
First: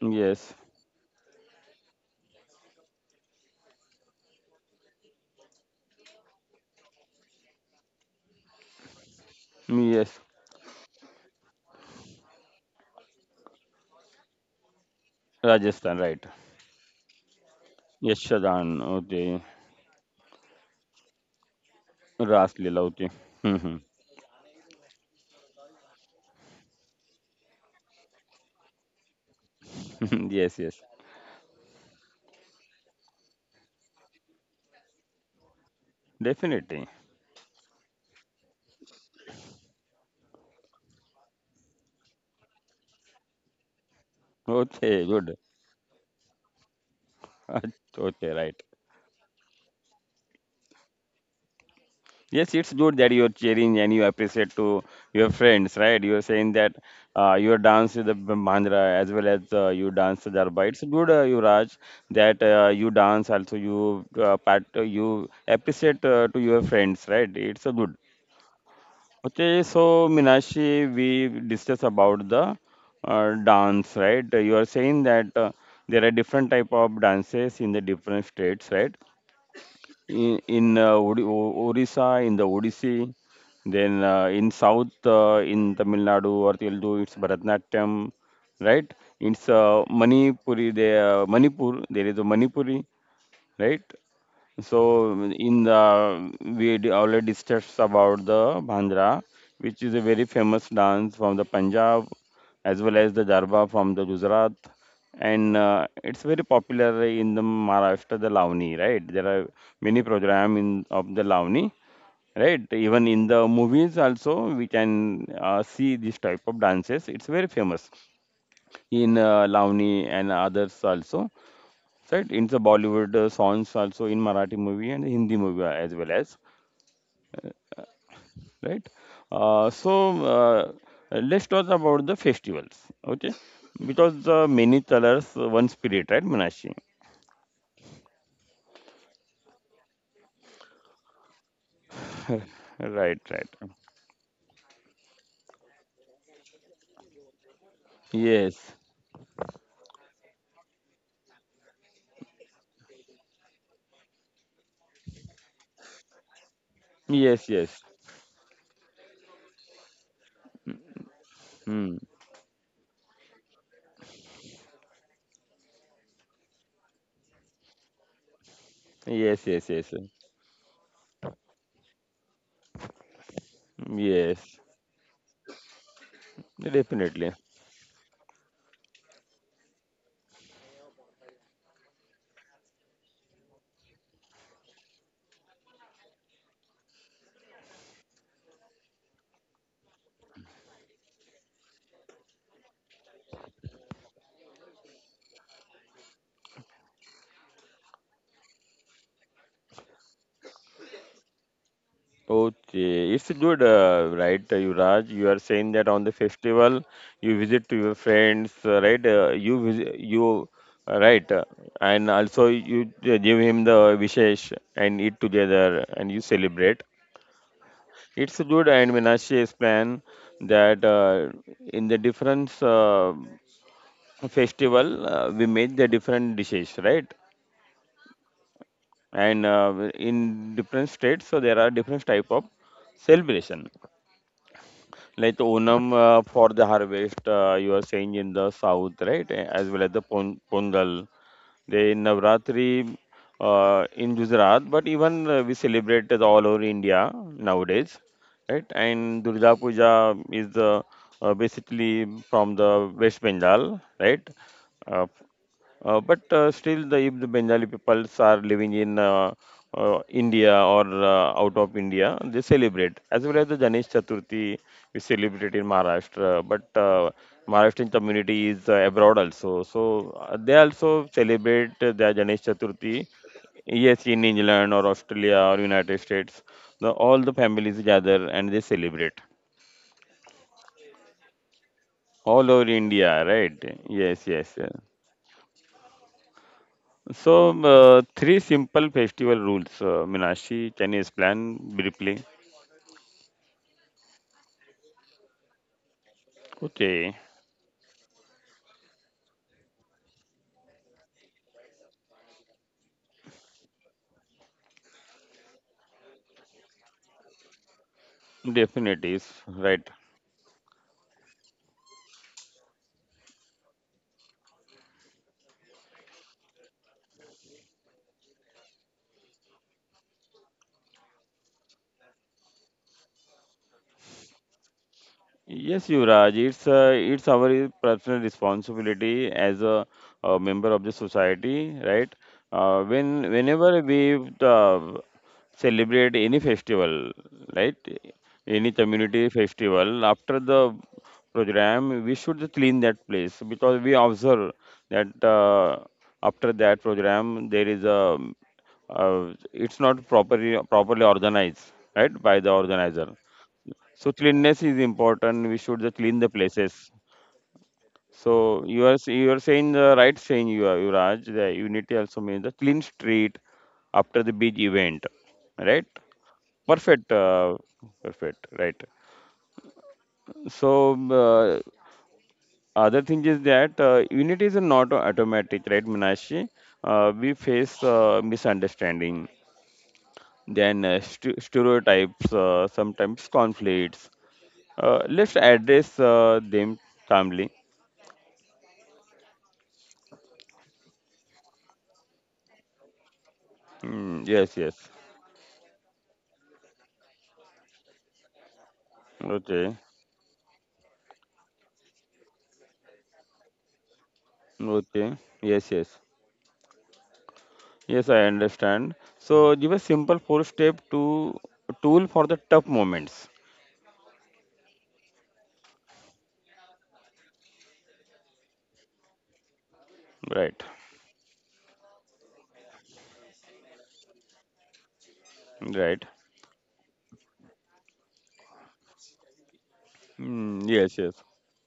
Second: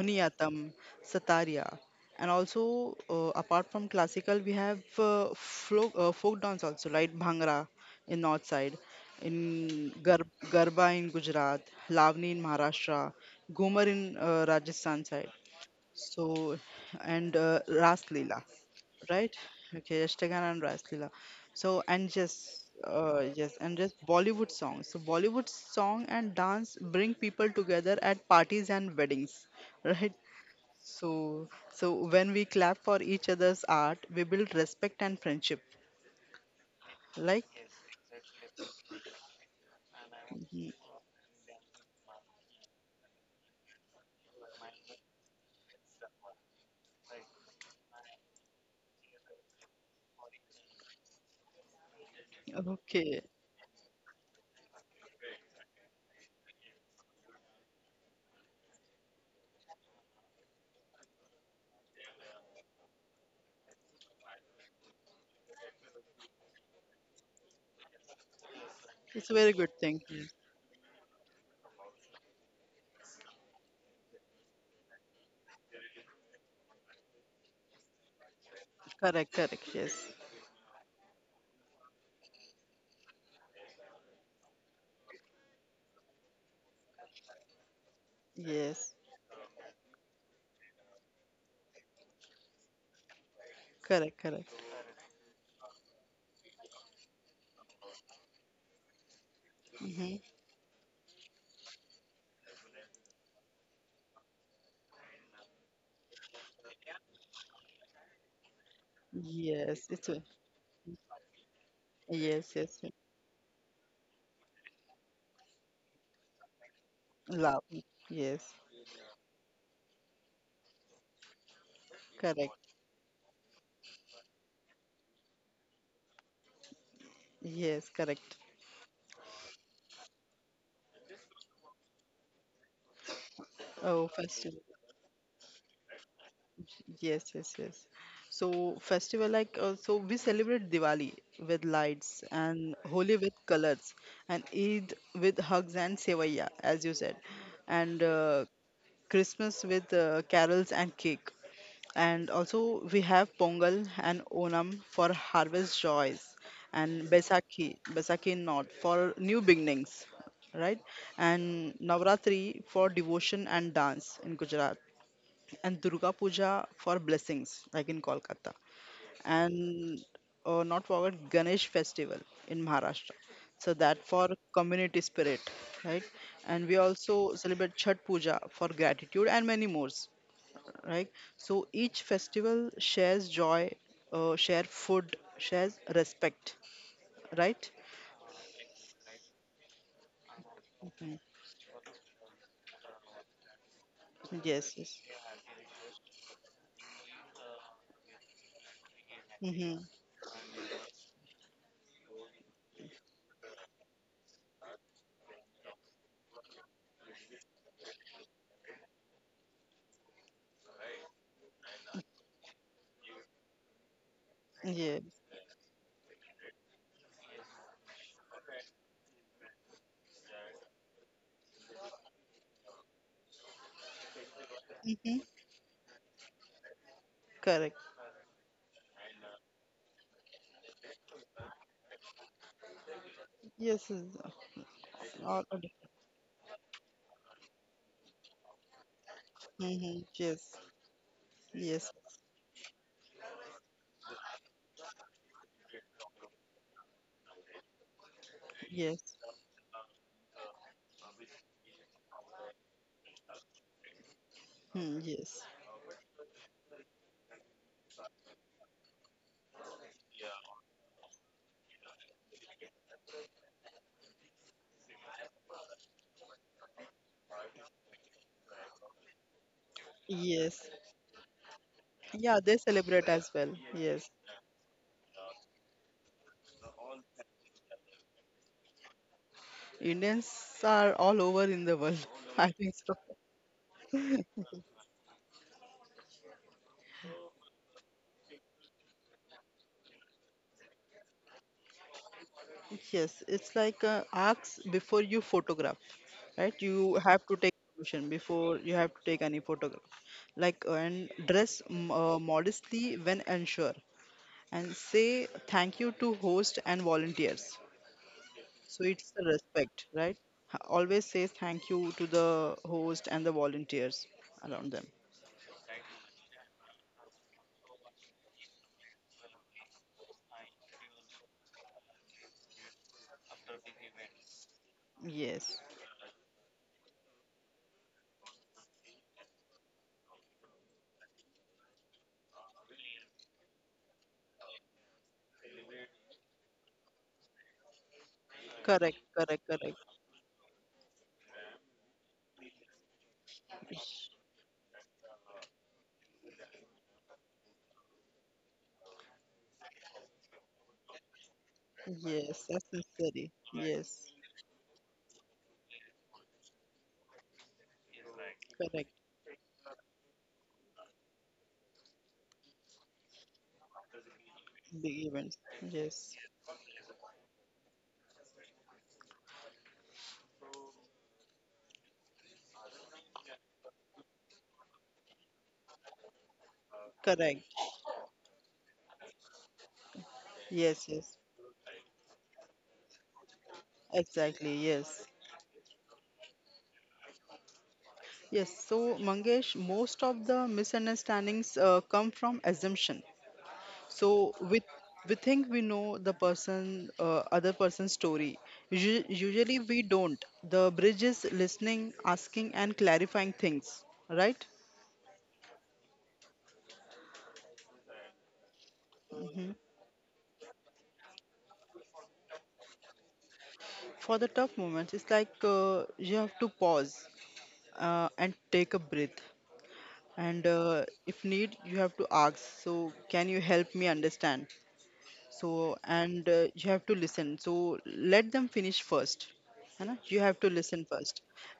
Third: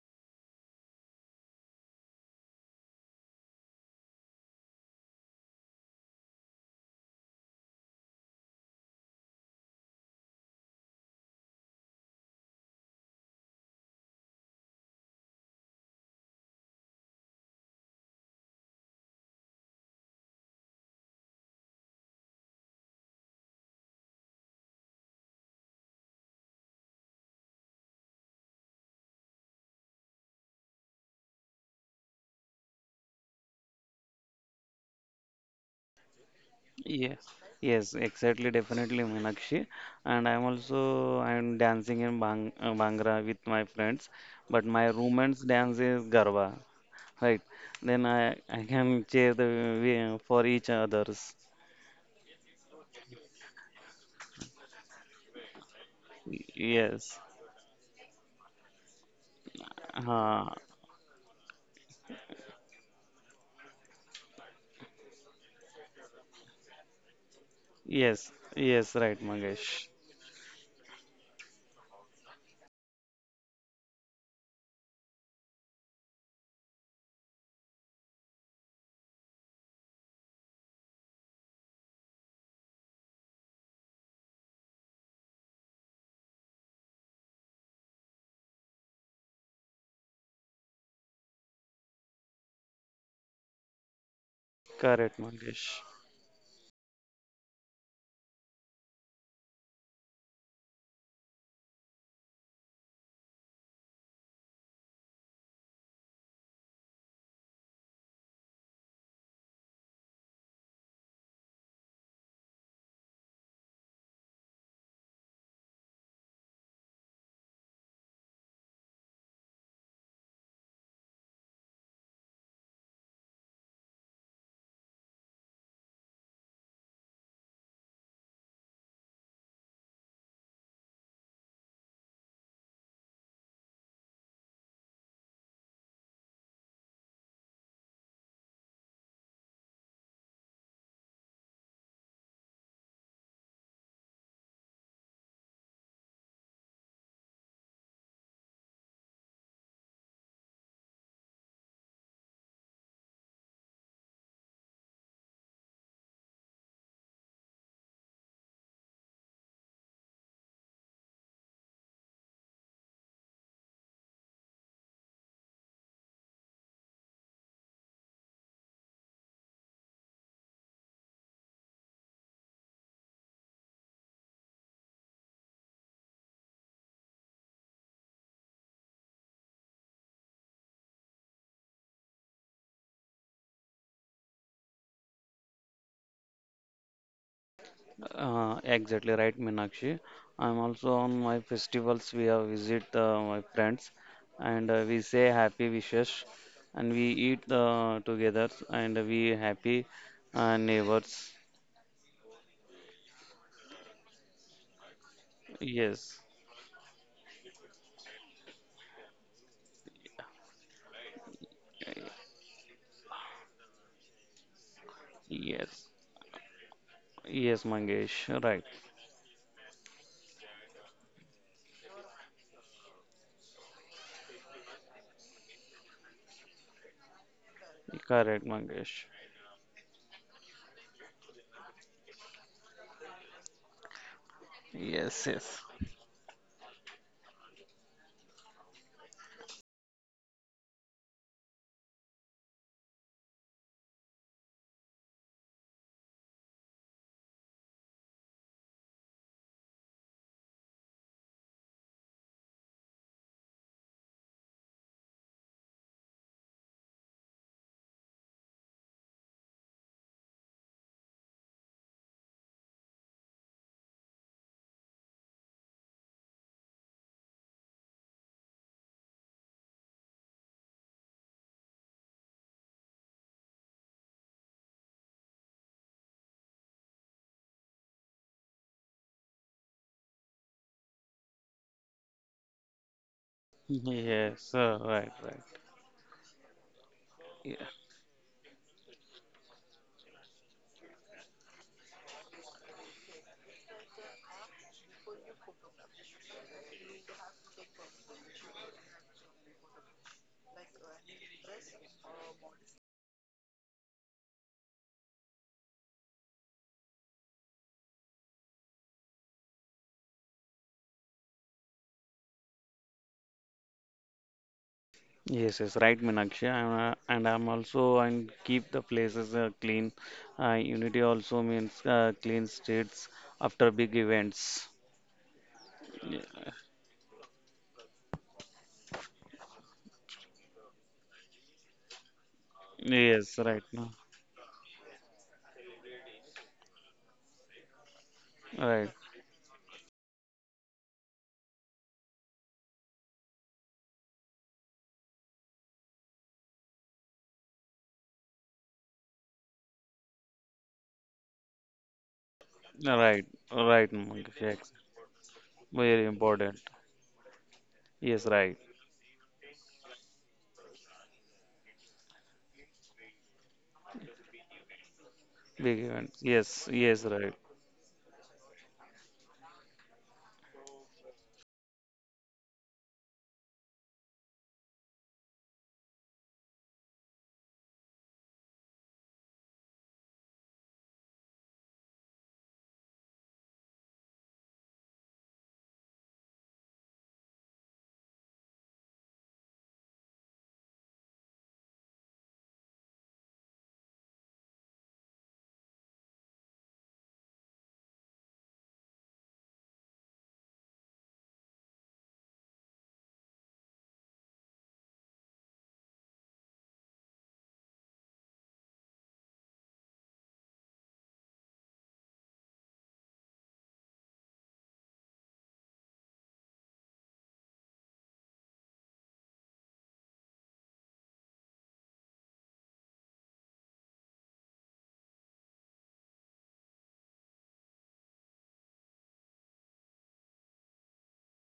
yes,
Satariya, and also apart from classical, we have folk dance also, right? Bhangra in north side, in Gar
yes,
Garba in Gujarat, Lavani in Maharashtra, Ghumar in Rajasthan side.
Rajasthan, right?
So, and Ras
Yes,
Leela,
Shadan,
right?
okay,
Okay, Ashtagan and Ras Leela. So, and
Ras
just,
Leela, okay.
yes, and
Mhm.
just Bollywood songs. So, Bollywood song and dance bring people together at parties and weddings, right?
yes, yes,
So, so when we clap for each other's art, we build respect and friendship.
definitely.
Yes,
Like,
yes, exactly, definitely, Meenakshi. And I'm
mhm,
also I'm dancing in Bang Bhangra with my friends, but my
Okay, good.
roommates dance is Garba, right? Then
Okay,
I
right.
I can cheer the way for each others.
Yes, it's good that
okay,
you're cheering and you appreciate to your friends, right? You're saying that
Yes.
you dance with the Bandra as well as you dance the
Uh,
Darbar. It's good, Yuvraj, that you dance also. You part you appreciate to your friends, right? It's a good.
yes. Yes. Right,
it's a very
Okay,
good
Mangesh.
thing.
so
Yes.
Minashi, we discuss about the dance, right? You are saying that there are different type of dances in the different states, right?
Correct, correct, yes,
In Orissa, in the Odissi, then in South, in Tamil Nadu or Telugu, it's Bharatanatyam, right?
yes,
It's Manipuri, there, Manipur, there is a Manipuri, right?
correct, correct.
So
Correct,
in
Mangesh.
the already discussed about the Bhangra, which is a
Hmm.
very famous dance from the Punjab, as well as the Jarba from the Gujarat, and it's very popular in the Maharashtra, the Lavani, right? There are
Yes,
many
it's,
program in of the Lavani,
yes,
right?
yes, yes.
Even in the movies also we can see this type of dances. It's very
Love.
famous
Yes,
in Lavani and others also, right, in the
correct.
Bollywood songs also in Marathi movie and Hindi movie, as well as
Yes, correct.
right. uh, so uh, let's talk about the festivals, okay,
Oh,
because the
festival.
many colors, one spirit, right, Manashi?
Yes, yes, yes. So festival like so we celebrate Diwali with lights and Holi
right,
with
right,
colors and Eid with hugs and sevaya, as you said, and
yes,
Christmas with carols and cake. And also we have Pongal and Onam for harvest joys and
yes,
Baisakhi,
yes,
Baisakhi not for new beginnings, right? And
hmm,
Navratri for devotion and dance in Gujarat and Durga Puja for blessings like in Kolkata
yes, yes, yes,
and not forget Ganesh festival in Maharashtra. So that for
yes,
community spirit, right? And we
definitely.
also celebrate Chhat Puja for gratitude and many more, right. So each festival shares joy, share food shares respect, right.
Exactly right, Meenakshi. I'm also on
Mhm.
my festivals. We have visit my friends,
Yes,
and
yes.
we say happy wishes, and we eat together, and we
Mm-hmm.
happy neighbors.
Okay, it's good, right, Yuvraj? You are saying that on the
Yes,
festival you visit to your friends, right? You visit, you uh, right, uh, and also you give him the wishes and
Yeah.
eat together and you
yes,
celebrate.
yes,
It's good,
Mangesh.
and
Right,
Minashi's plan that in the different festival
Mm-hmm.
we make the different dishes, right?
Correct.
correct,
And
Mangesh.
in different states, so there are different type of celebration.
Yes, yes.
Like the
All,
Yes,
Onam,
yes,
for the harvest, you are saying in the south, right? Eh, as well as the
mm-hmm. Yes,
Pongal. They
yes,
Navratri in Gujarat, but even we celebrate it all over India nowadays, right?
yes.
And Durga Puja is basically from the West Bengal, right? Uh,
Mm, yes,
but still, the, if the Bengali peoples are living in India or out of India, they celebrate as well as the Ganesh Chaturthi. We celebrate in Maharashtra, but Maharashtrian community is abroad also, so they
yes.
also celebrate their Ganesh
Yeah, they
Chaturthi.
celebrate as well,
Yes,
yes.
in England or Australia or United States, the, all the families gather and they celebrate
Indians are all over in the world.
all
I
over
think so.
India, right? Yes, yes, yes.
yes. Right, right.
So,
Yeah.
three simple festival rules, Minashi. Can you explain briefly?
Yes, it's like ask before you photograph, right? You
Okay,
have to take permission before you have to take any photo, like, and dress modestly when unsure and say thank you to host and volunteers, so
definitely,
it's
is
the
right.
respect, right. Always say thank you to the host and the volunteers around them.
Yes, yes, right, Meenakshi. I'm, and I'm also and keep the places clean. Unity also means clean streets after big events.
Yes.
Yes, Yuvraj,
Ye-
it's our personal responsibility as a member of the society, right? When
Yes, right,
whenever
no,
we celebrate any festival, right? Any
right,
Correct,
community
correct, correct.
festival, after the program, we should clean that place because we observe that after that program there is a uh, it's not properly organized, right,
Yes,
by the
that's
organizer,
right,
necessary,
right,
yes.
so
Meenakshi.
cleanliness
Ex-
is important. We should just
Very
clean the
important.
places.
Yes, right.
So you
Correct.
are you are saying the right saying, you are Raj. The unity also means the clean street after the big
Big
event,
events.
right?
Big
Yes.
events. Yes, yes,
Perfect,
right.
perfect, right. So uh, other thing is that unity is not automatic, right, Minashi? We
Correct.
face misunderstanding, then
Yes, yes,
stereotypes, sometimes conflicts.
exactly, yes,
Let's address them calmly.
yes. So mangesh, most of the misunderstandings come from assumption. So
Mm, yes,
we
yes.
we think we know the person, other person's story. Usually
Okay,
we don't. The bridge is listening, asking and clarifying things, right.
okay. Yes, yes. Yes, I understand.
Hmm.
So give a simple four-step to tool for the tough moments.
For the tough moments, it's like you have to pause and take a breath, and
Right,
if need you have to ask, so can you help me understand. So
right.
and you have to listen, so let them finish first. है ना, you have to
Mm,
listen
yes, yes.
first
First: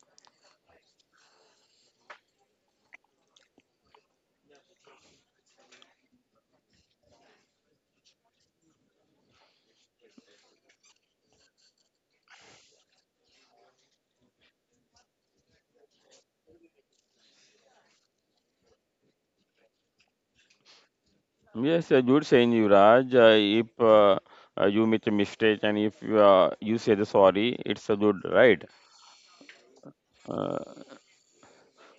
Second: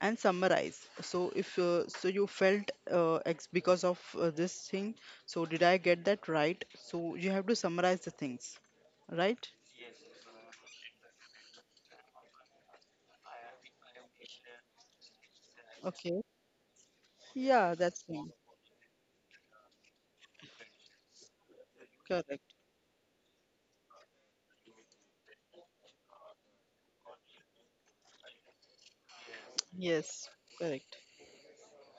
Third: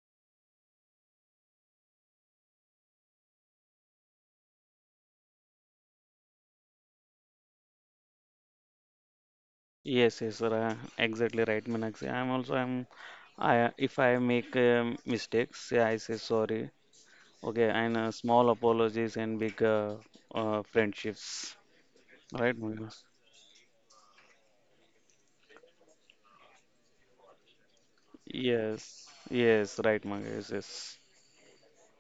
and summarize. So if so you felt because of this thing, so did I get that right, so you have to summarize the things, right.
Yes, yes, right. Exactly right, Meenakshi. I'm also I'm. I if I make mistakes, yeah, I say
Okay.
sorry. Okay,
Yeah
and
that's fine.
small apologies and big friendships.
Yes, good
Correct.
saying,
Right, Mangesh.
Yuvraj. If you make a mistake and if you say the sorry, it's a good, right?
Yes, yes, right,
Yes.
Mangesh.
Uh,
Correct.
Yes,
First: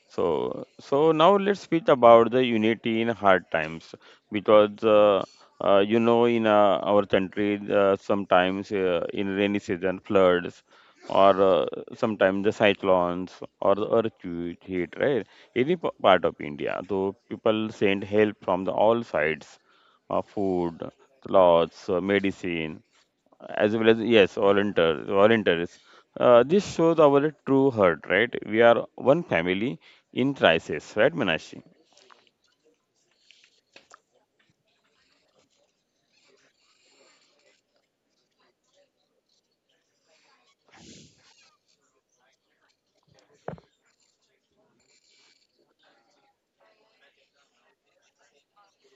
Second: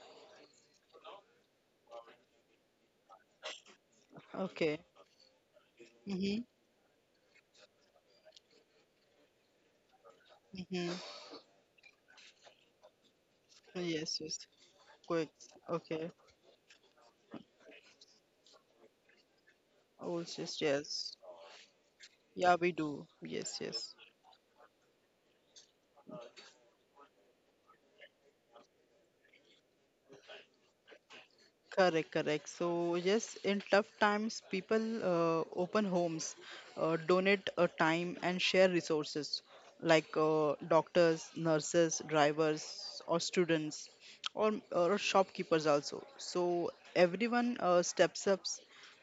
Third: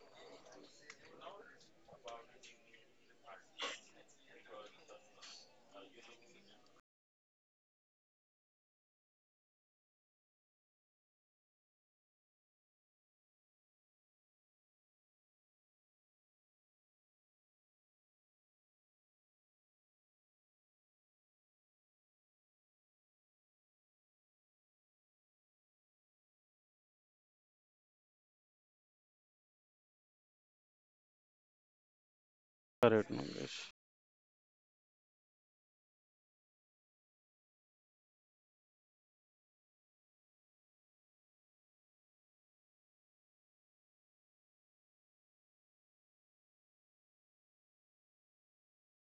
so, so now let's speak about the unity in hard times because
Okay.
you know
Mm-hmm,
in our country sometimes in rainy season floods
mm-hmm.
or sometimes the cyclones or the
Yes, yes,
earthquake hit, right,
quick.
any
Okay.
part of India. So people send help from the all sides,
Oh yes,
food,
yes.
clothes,
Yeah we
medicine,
do. Yes,
as well
yes.
as yes, volunteers. This shows our true heart, right, we are one family in crisis, right, Manashi?
Correct, correct. So,
correct,
yes, in
Mangesh.
tough times, people open homes, donate time, and share resources, like doctors, nurses, drivers, or students, or shopkeepers also. So, everyone steps up.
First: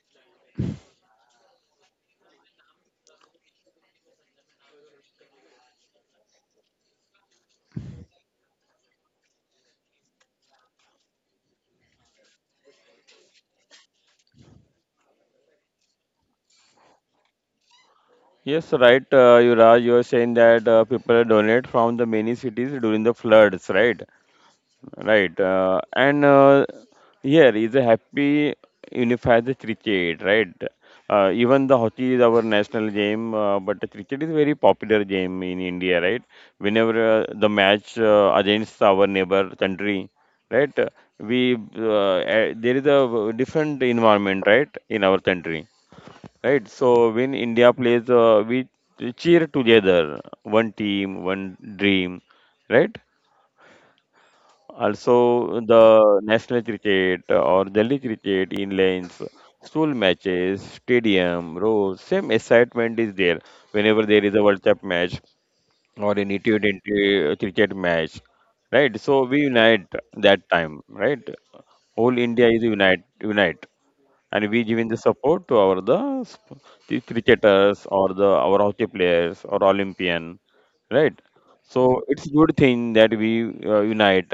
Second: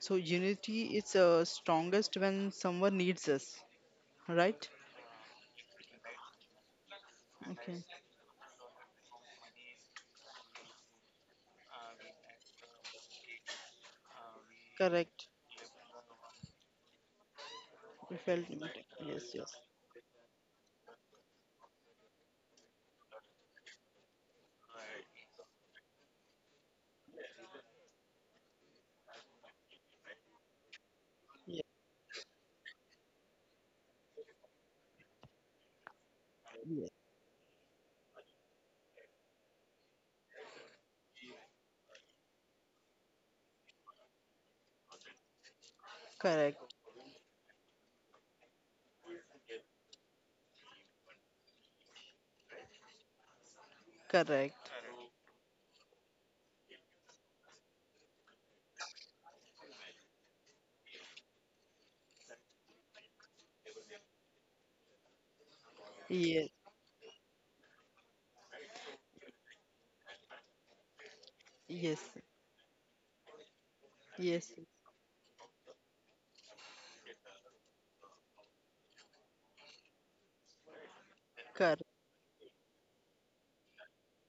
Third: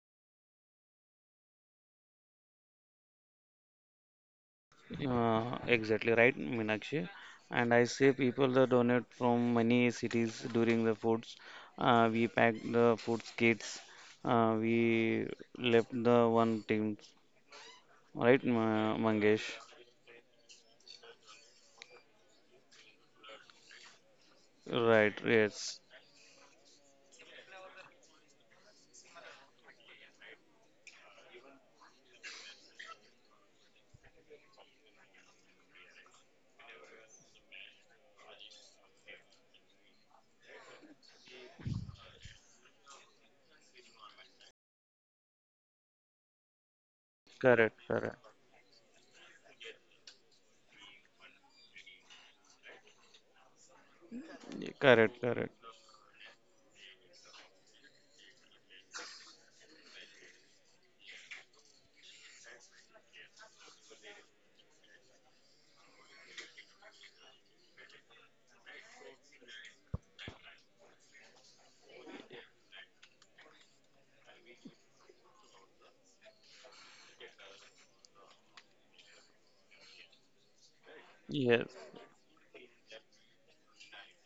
So, unity is strongest when someone needs us, right?
Exactly right, Meenakshi. And
Okay,
I say people that donate from many cities during the foods. We pack the foods kits. We
correct.
left the one team.
We
Right,
felt it.
Yes, right,
Yes, yes,
Mangesh.
Yuvraj, you are saying that people donate from the many cities during the floods, right?
Right.
Right,
Yes.
and here is a happy unified cricket, right? Even
yes,
the hockey is our national game, but the cricket is very popular game in India, right?
yes.
Whenever the match against our neighbor country, right? We there is a different environment, right, in our country,
Correct,
right? So when
Correct.
India plays,
Correct.
we cheer together, one team, one dream, right?
correct.
Correct. Correct.
Also, the national cricket or Delhi cricket in lanes, school matches, stadium, rows, same excitement is there whenever there is a World Cup match or any
Yes,
T20 cricket match, right? So we unite that time, right?
yes,
Whole India is unite, unite, and
yes.
we giving the support to our the, the cricketers or the our hockey players or Olympian, right,
Yes.
so
Correct.
it's good thing that we unite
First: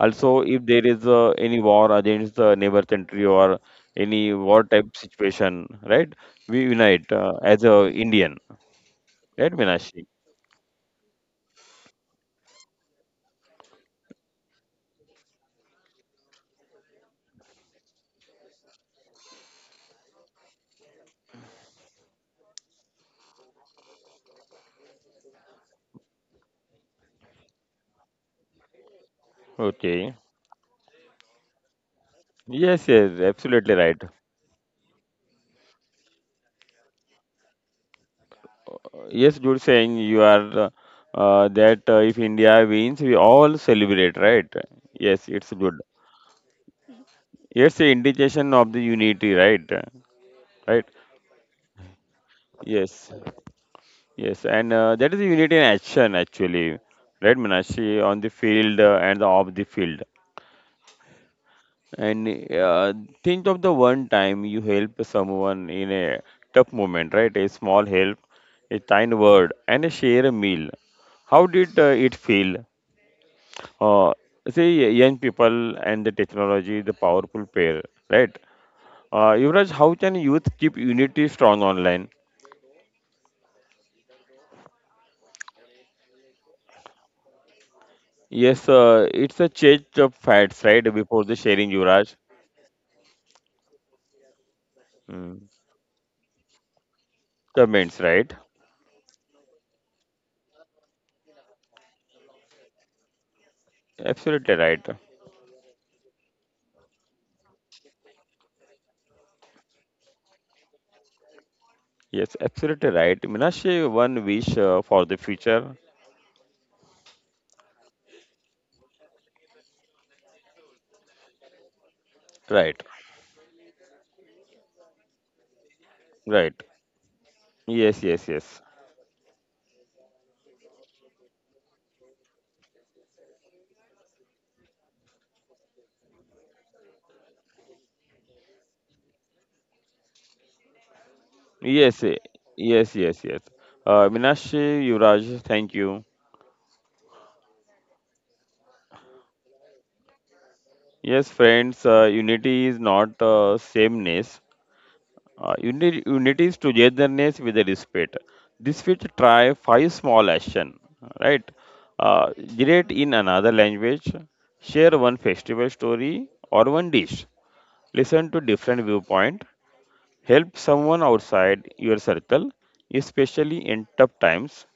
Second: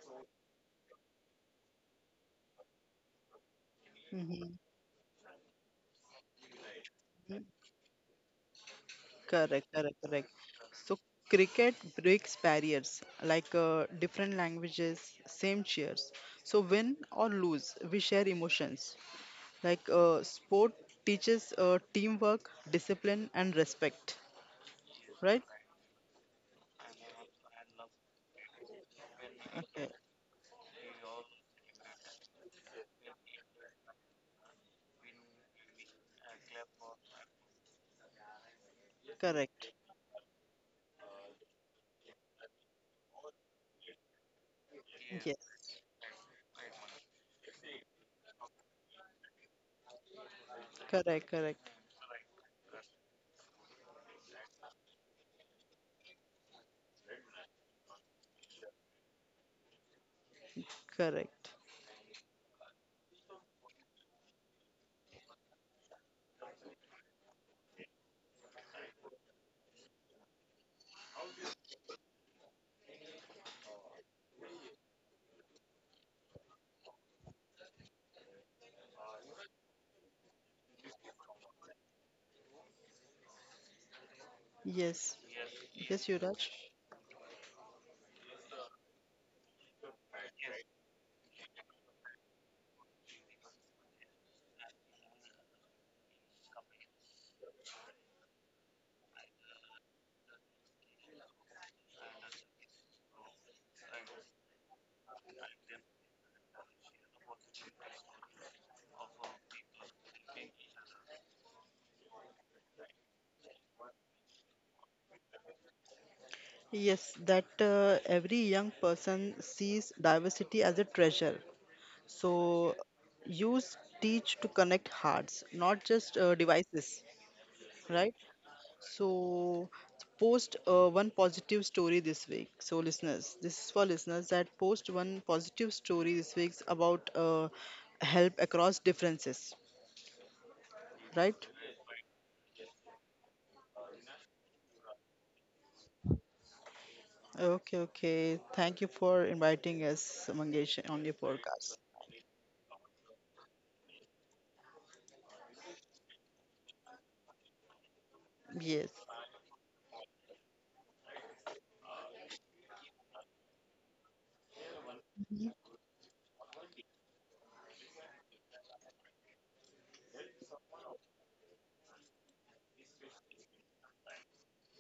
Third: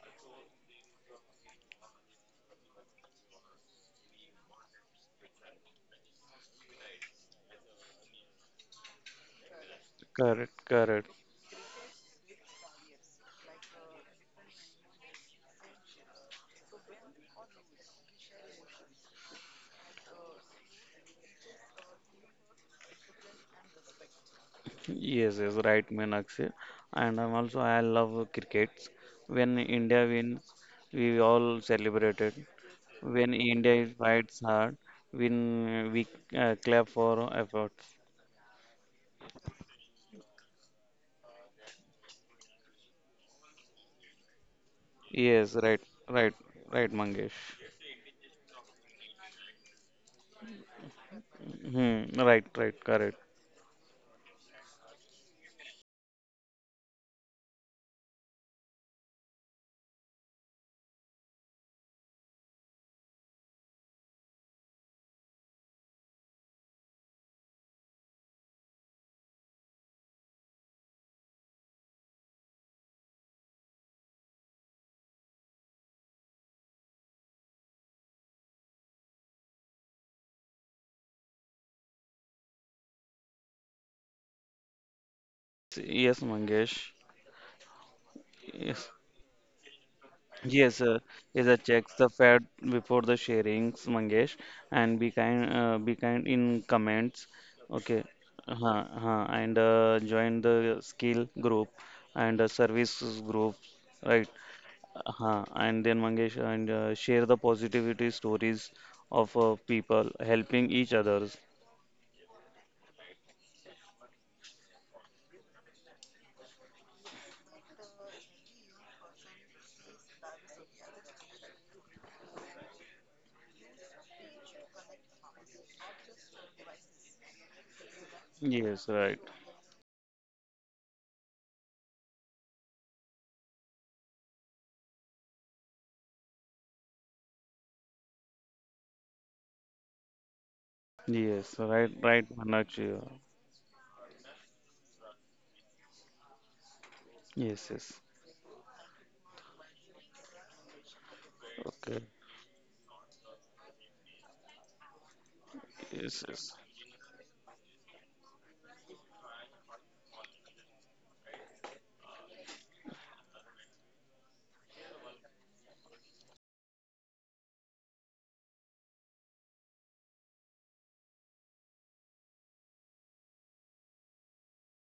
also if there is any war against the neighbor country or any
Mm-hmm.
war type situation, right, we unite as a Indian, right,
Correct, correct,
Minashi?
correct.
Correct.
So
Correct.
cricket breaks barriers like different languages, same cheers. So win or lose, we share emotions. Like sport teaches teamwork, discipline, and respect.
Yes,
Right?
yes, right, Meenakshi. And I'm also I love crickets. When
Okay.
India
Okay,
wins, we all celebrated.
yes, yes,
When
absolutely
India
right.
fights hard, when we clap for efforts.
Yes, you're
Correct.
saying you are that if India wins we all celebrate, right? Yes,
Yes.
it's
Yes,
good,
right, right, right, Mangesh.
it's the indication of the unity, right? Right,
Correct, correct,
Hmm, right, right,
yes.
correct.
Yes, and that is the unity in action actually, right, Meenakshi, on the field and off the field.
correct.
And think of the one time you help someone in a tough moment, right? A small help, a kind word, and a share a meal. How did it feel? Uh, say young people and the technology, the powerful pair, right? Yuvraj, how can youth keep unity strong online?
Yes. Yes,
Yes,
Yuraj.
Mangesh.
Yes,
Yes,
it's a change of facts,
yes,
right? Before the
is a
sharing,
checks the
Yuvraj.
fat before the sharings, Mangesh, and
Hmm.
be kind in comments. Okay,
Comments, right?
huh, huh, and join the skill group and services group, right?
Absolutely right.
Huh, and then Mangesh and share the positivity stories of people helping each others.
Yes, absolutely right. Minashi, one wish for the future.
Yes, that every young person sees diversity as a treasure. So
Right,
use teach to connect hearts, not just
right.
devices,
Yes,
right?
yes, yes.
Yes, right.
So post one positive story this week. So listeners, this is for listeners that post one positive story this week about help across differences, right?
Yes, right,
Yes,
right,
eh,
Manakshi.
yes, yes, yes. Minashi, Yuvraj, thank you.
Yes,
Okay,
yes.
okay. Thank you for inviting us, Mangesh, on your
Yes,
podcast.
friends,
Okay.
unity is not sameness. Unity,
Yes, yes.
unity is togetherness with the respect.
Yes.
This will try 5 small action, right? Generate in another language, share one
Mhm.
festival story or one dish. Listen to different viewpoint. Help someone outside your circle, especially in tough times.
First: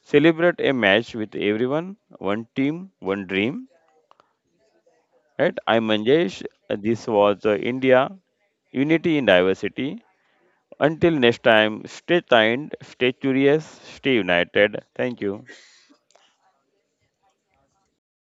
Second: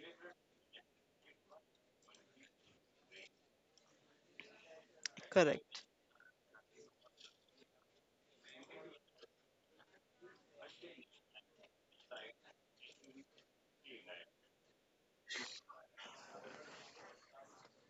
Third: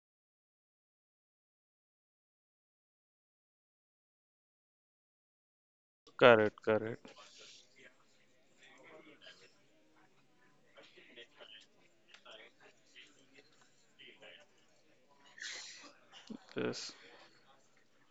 Celebrate a match with everyone. One team, one dream. Right?
Correct.
I'm Manjesh.
Correct,
This
correct.
was India. Unity in diversity. Until next time, stay kind, stay curious, stay united. Thank you.
Yes.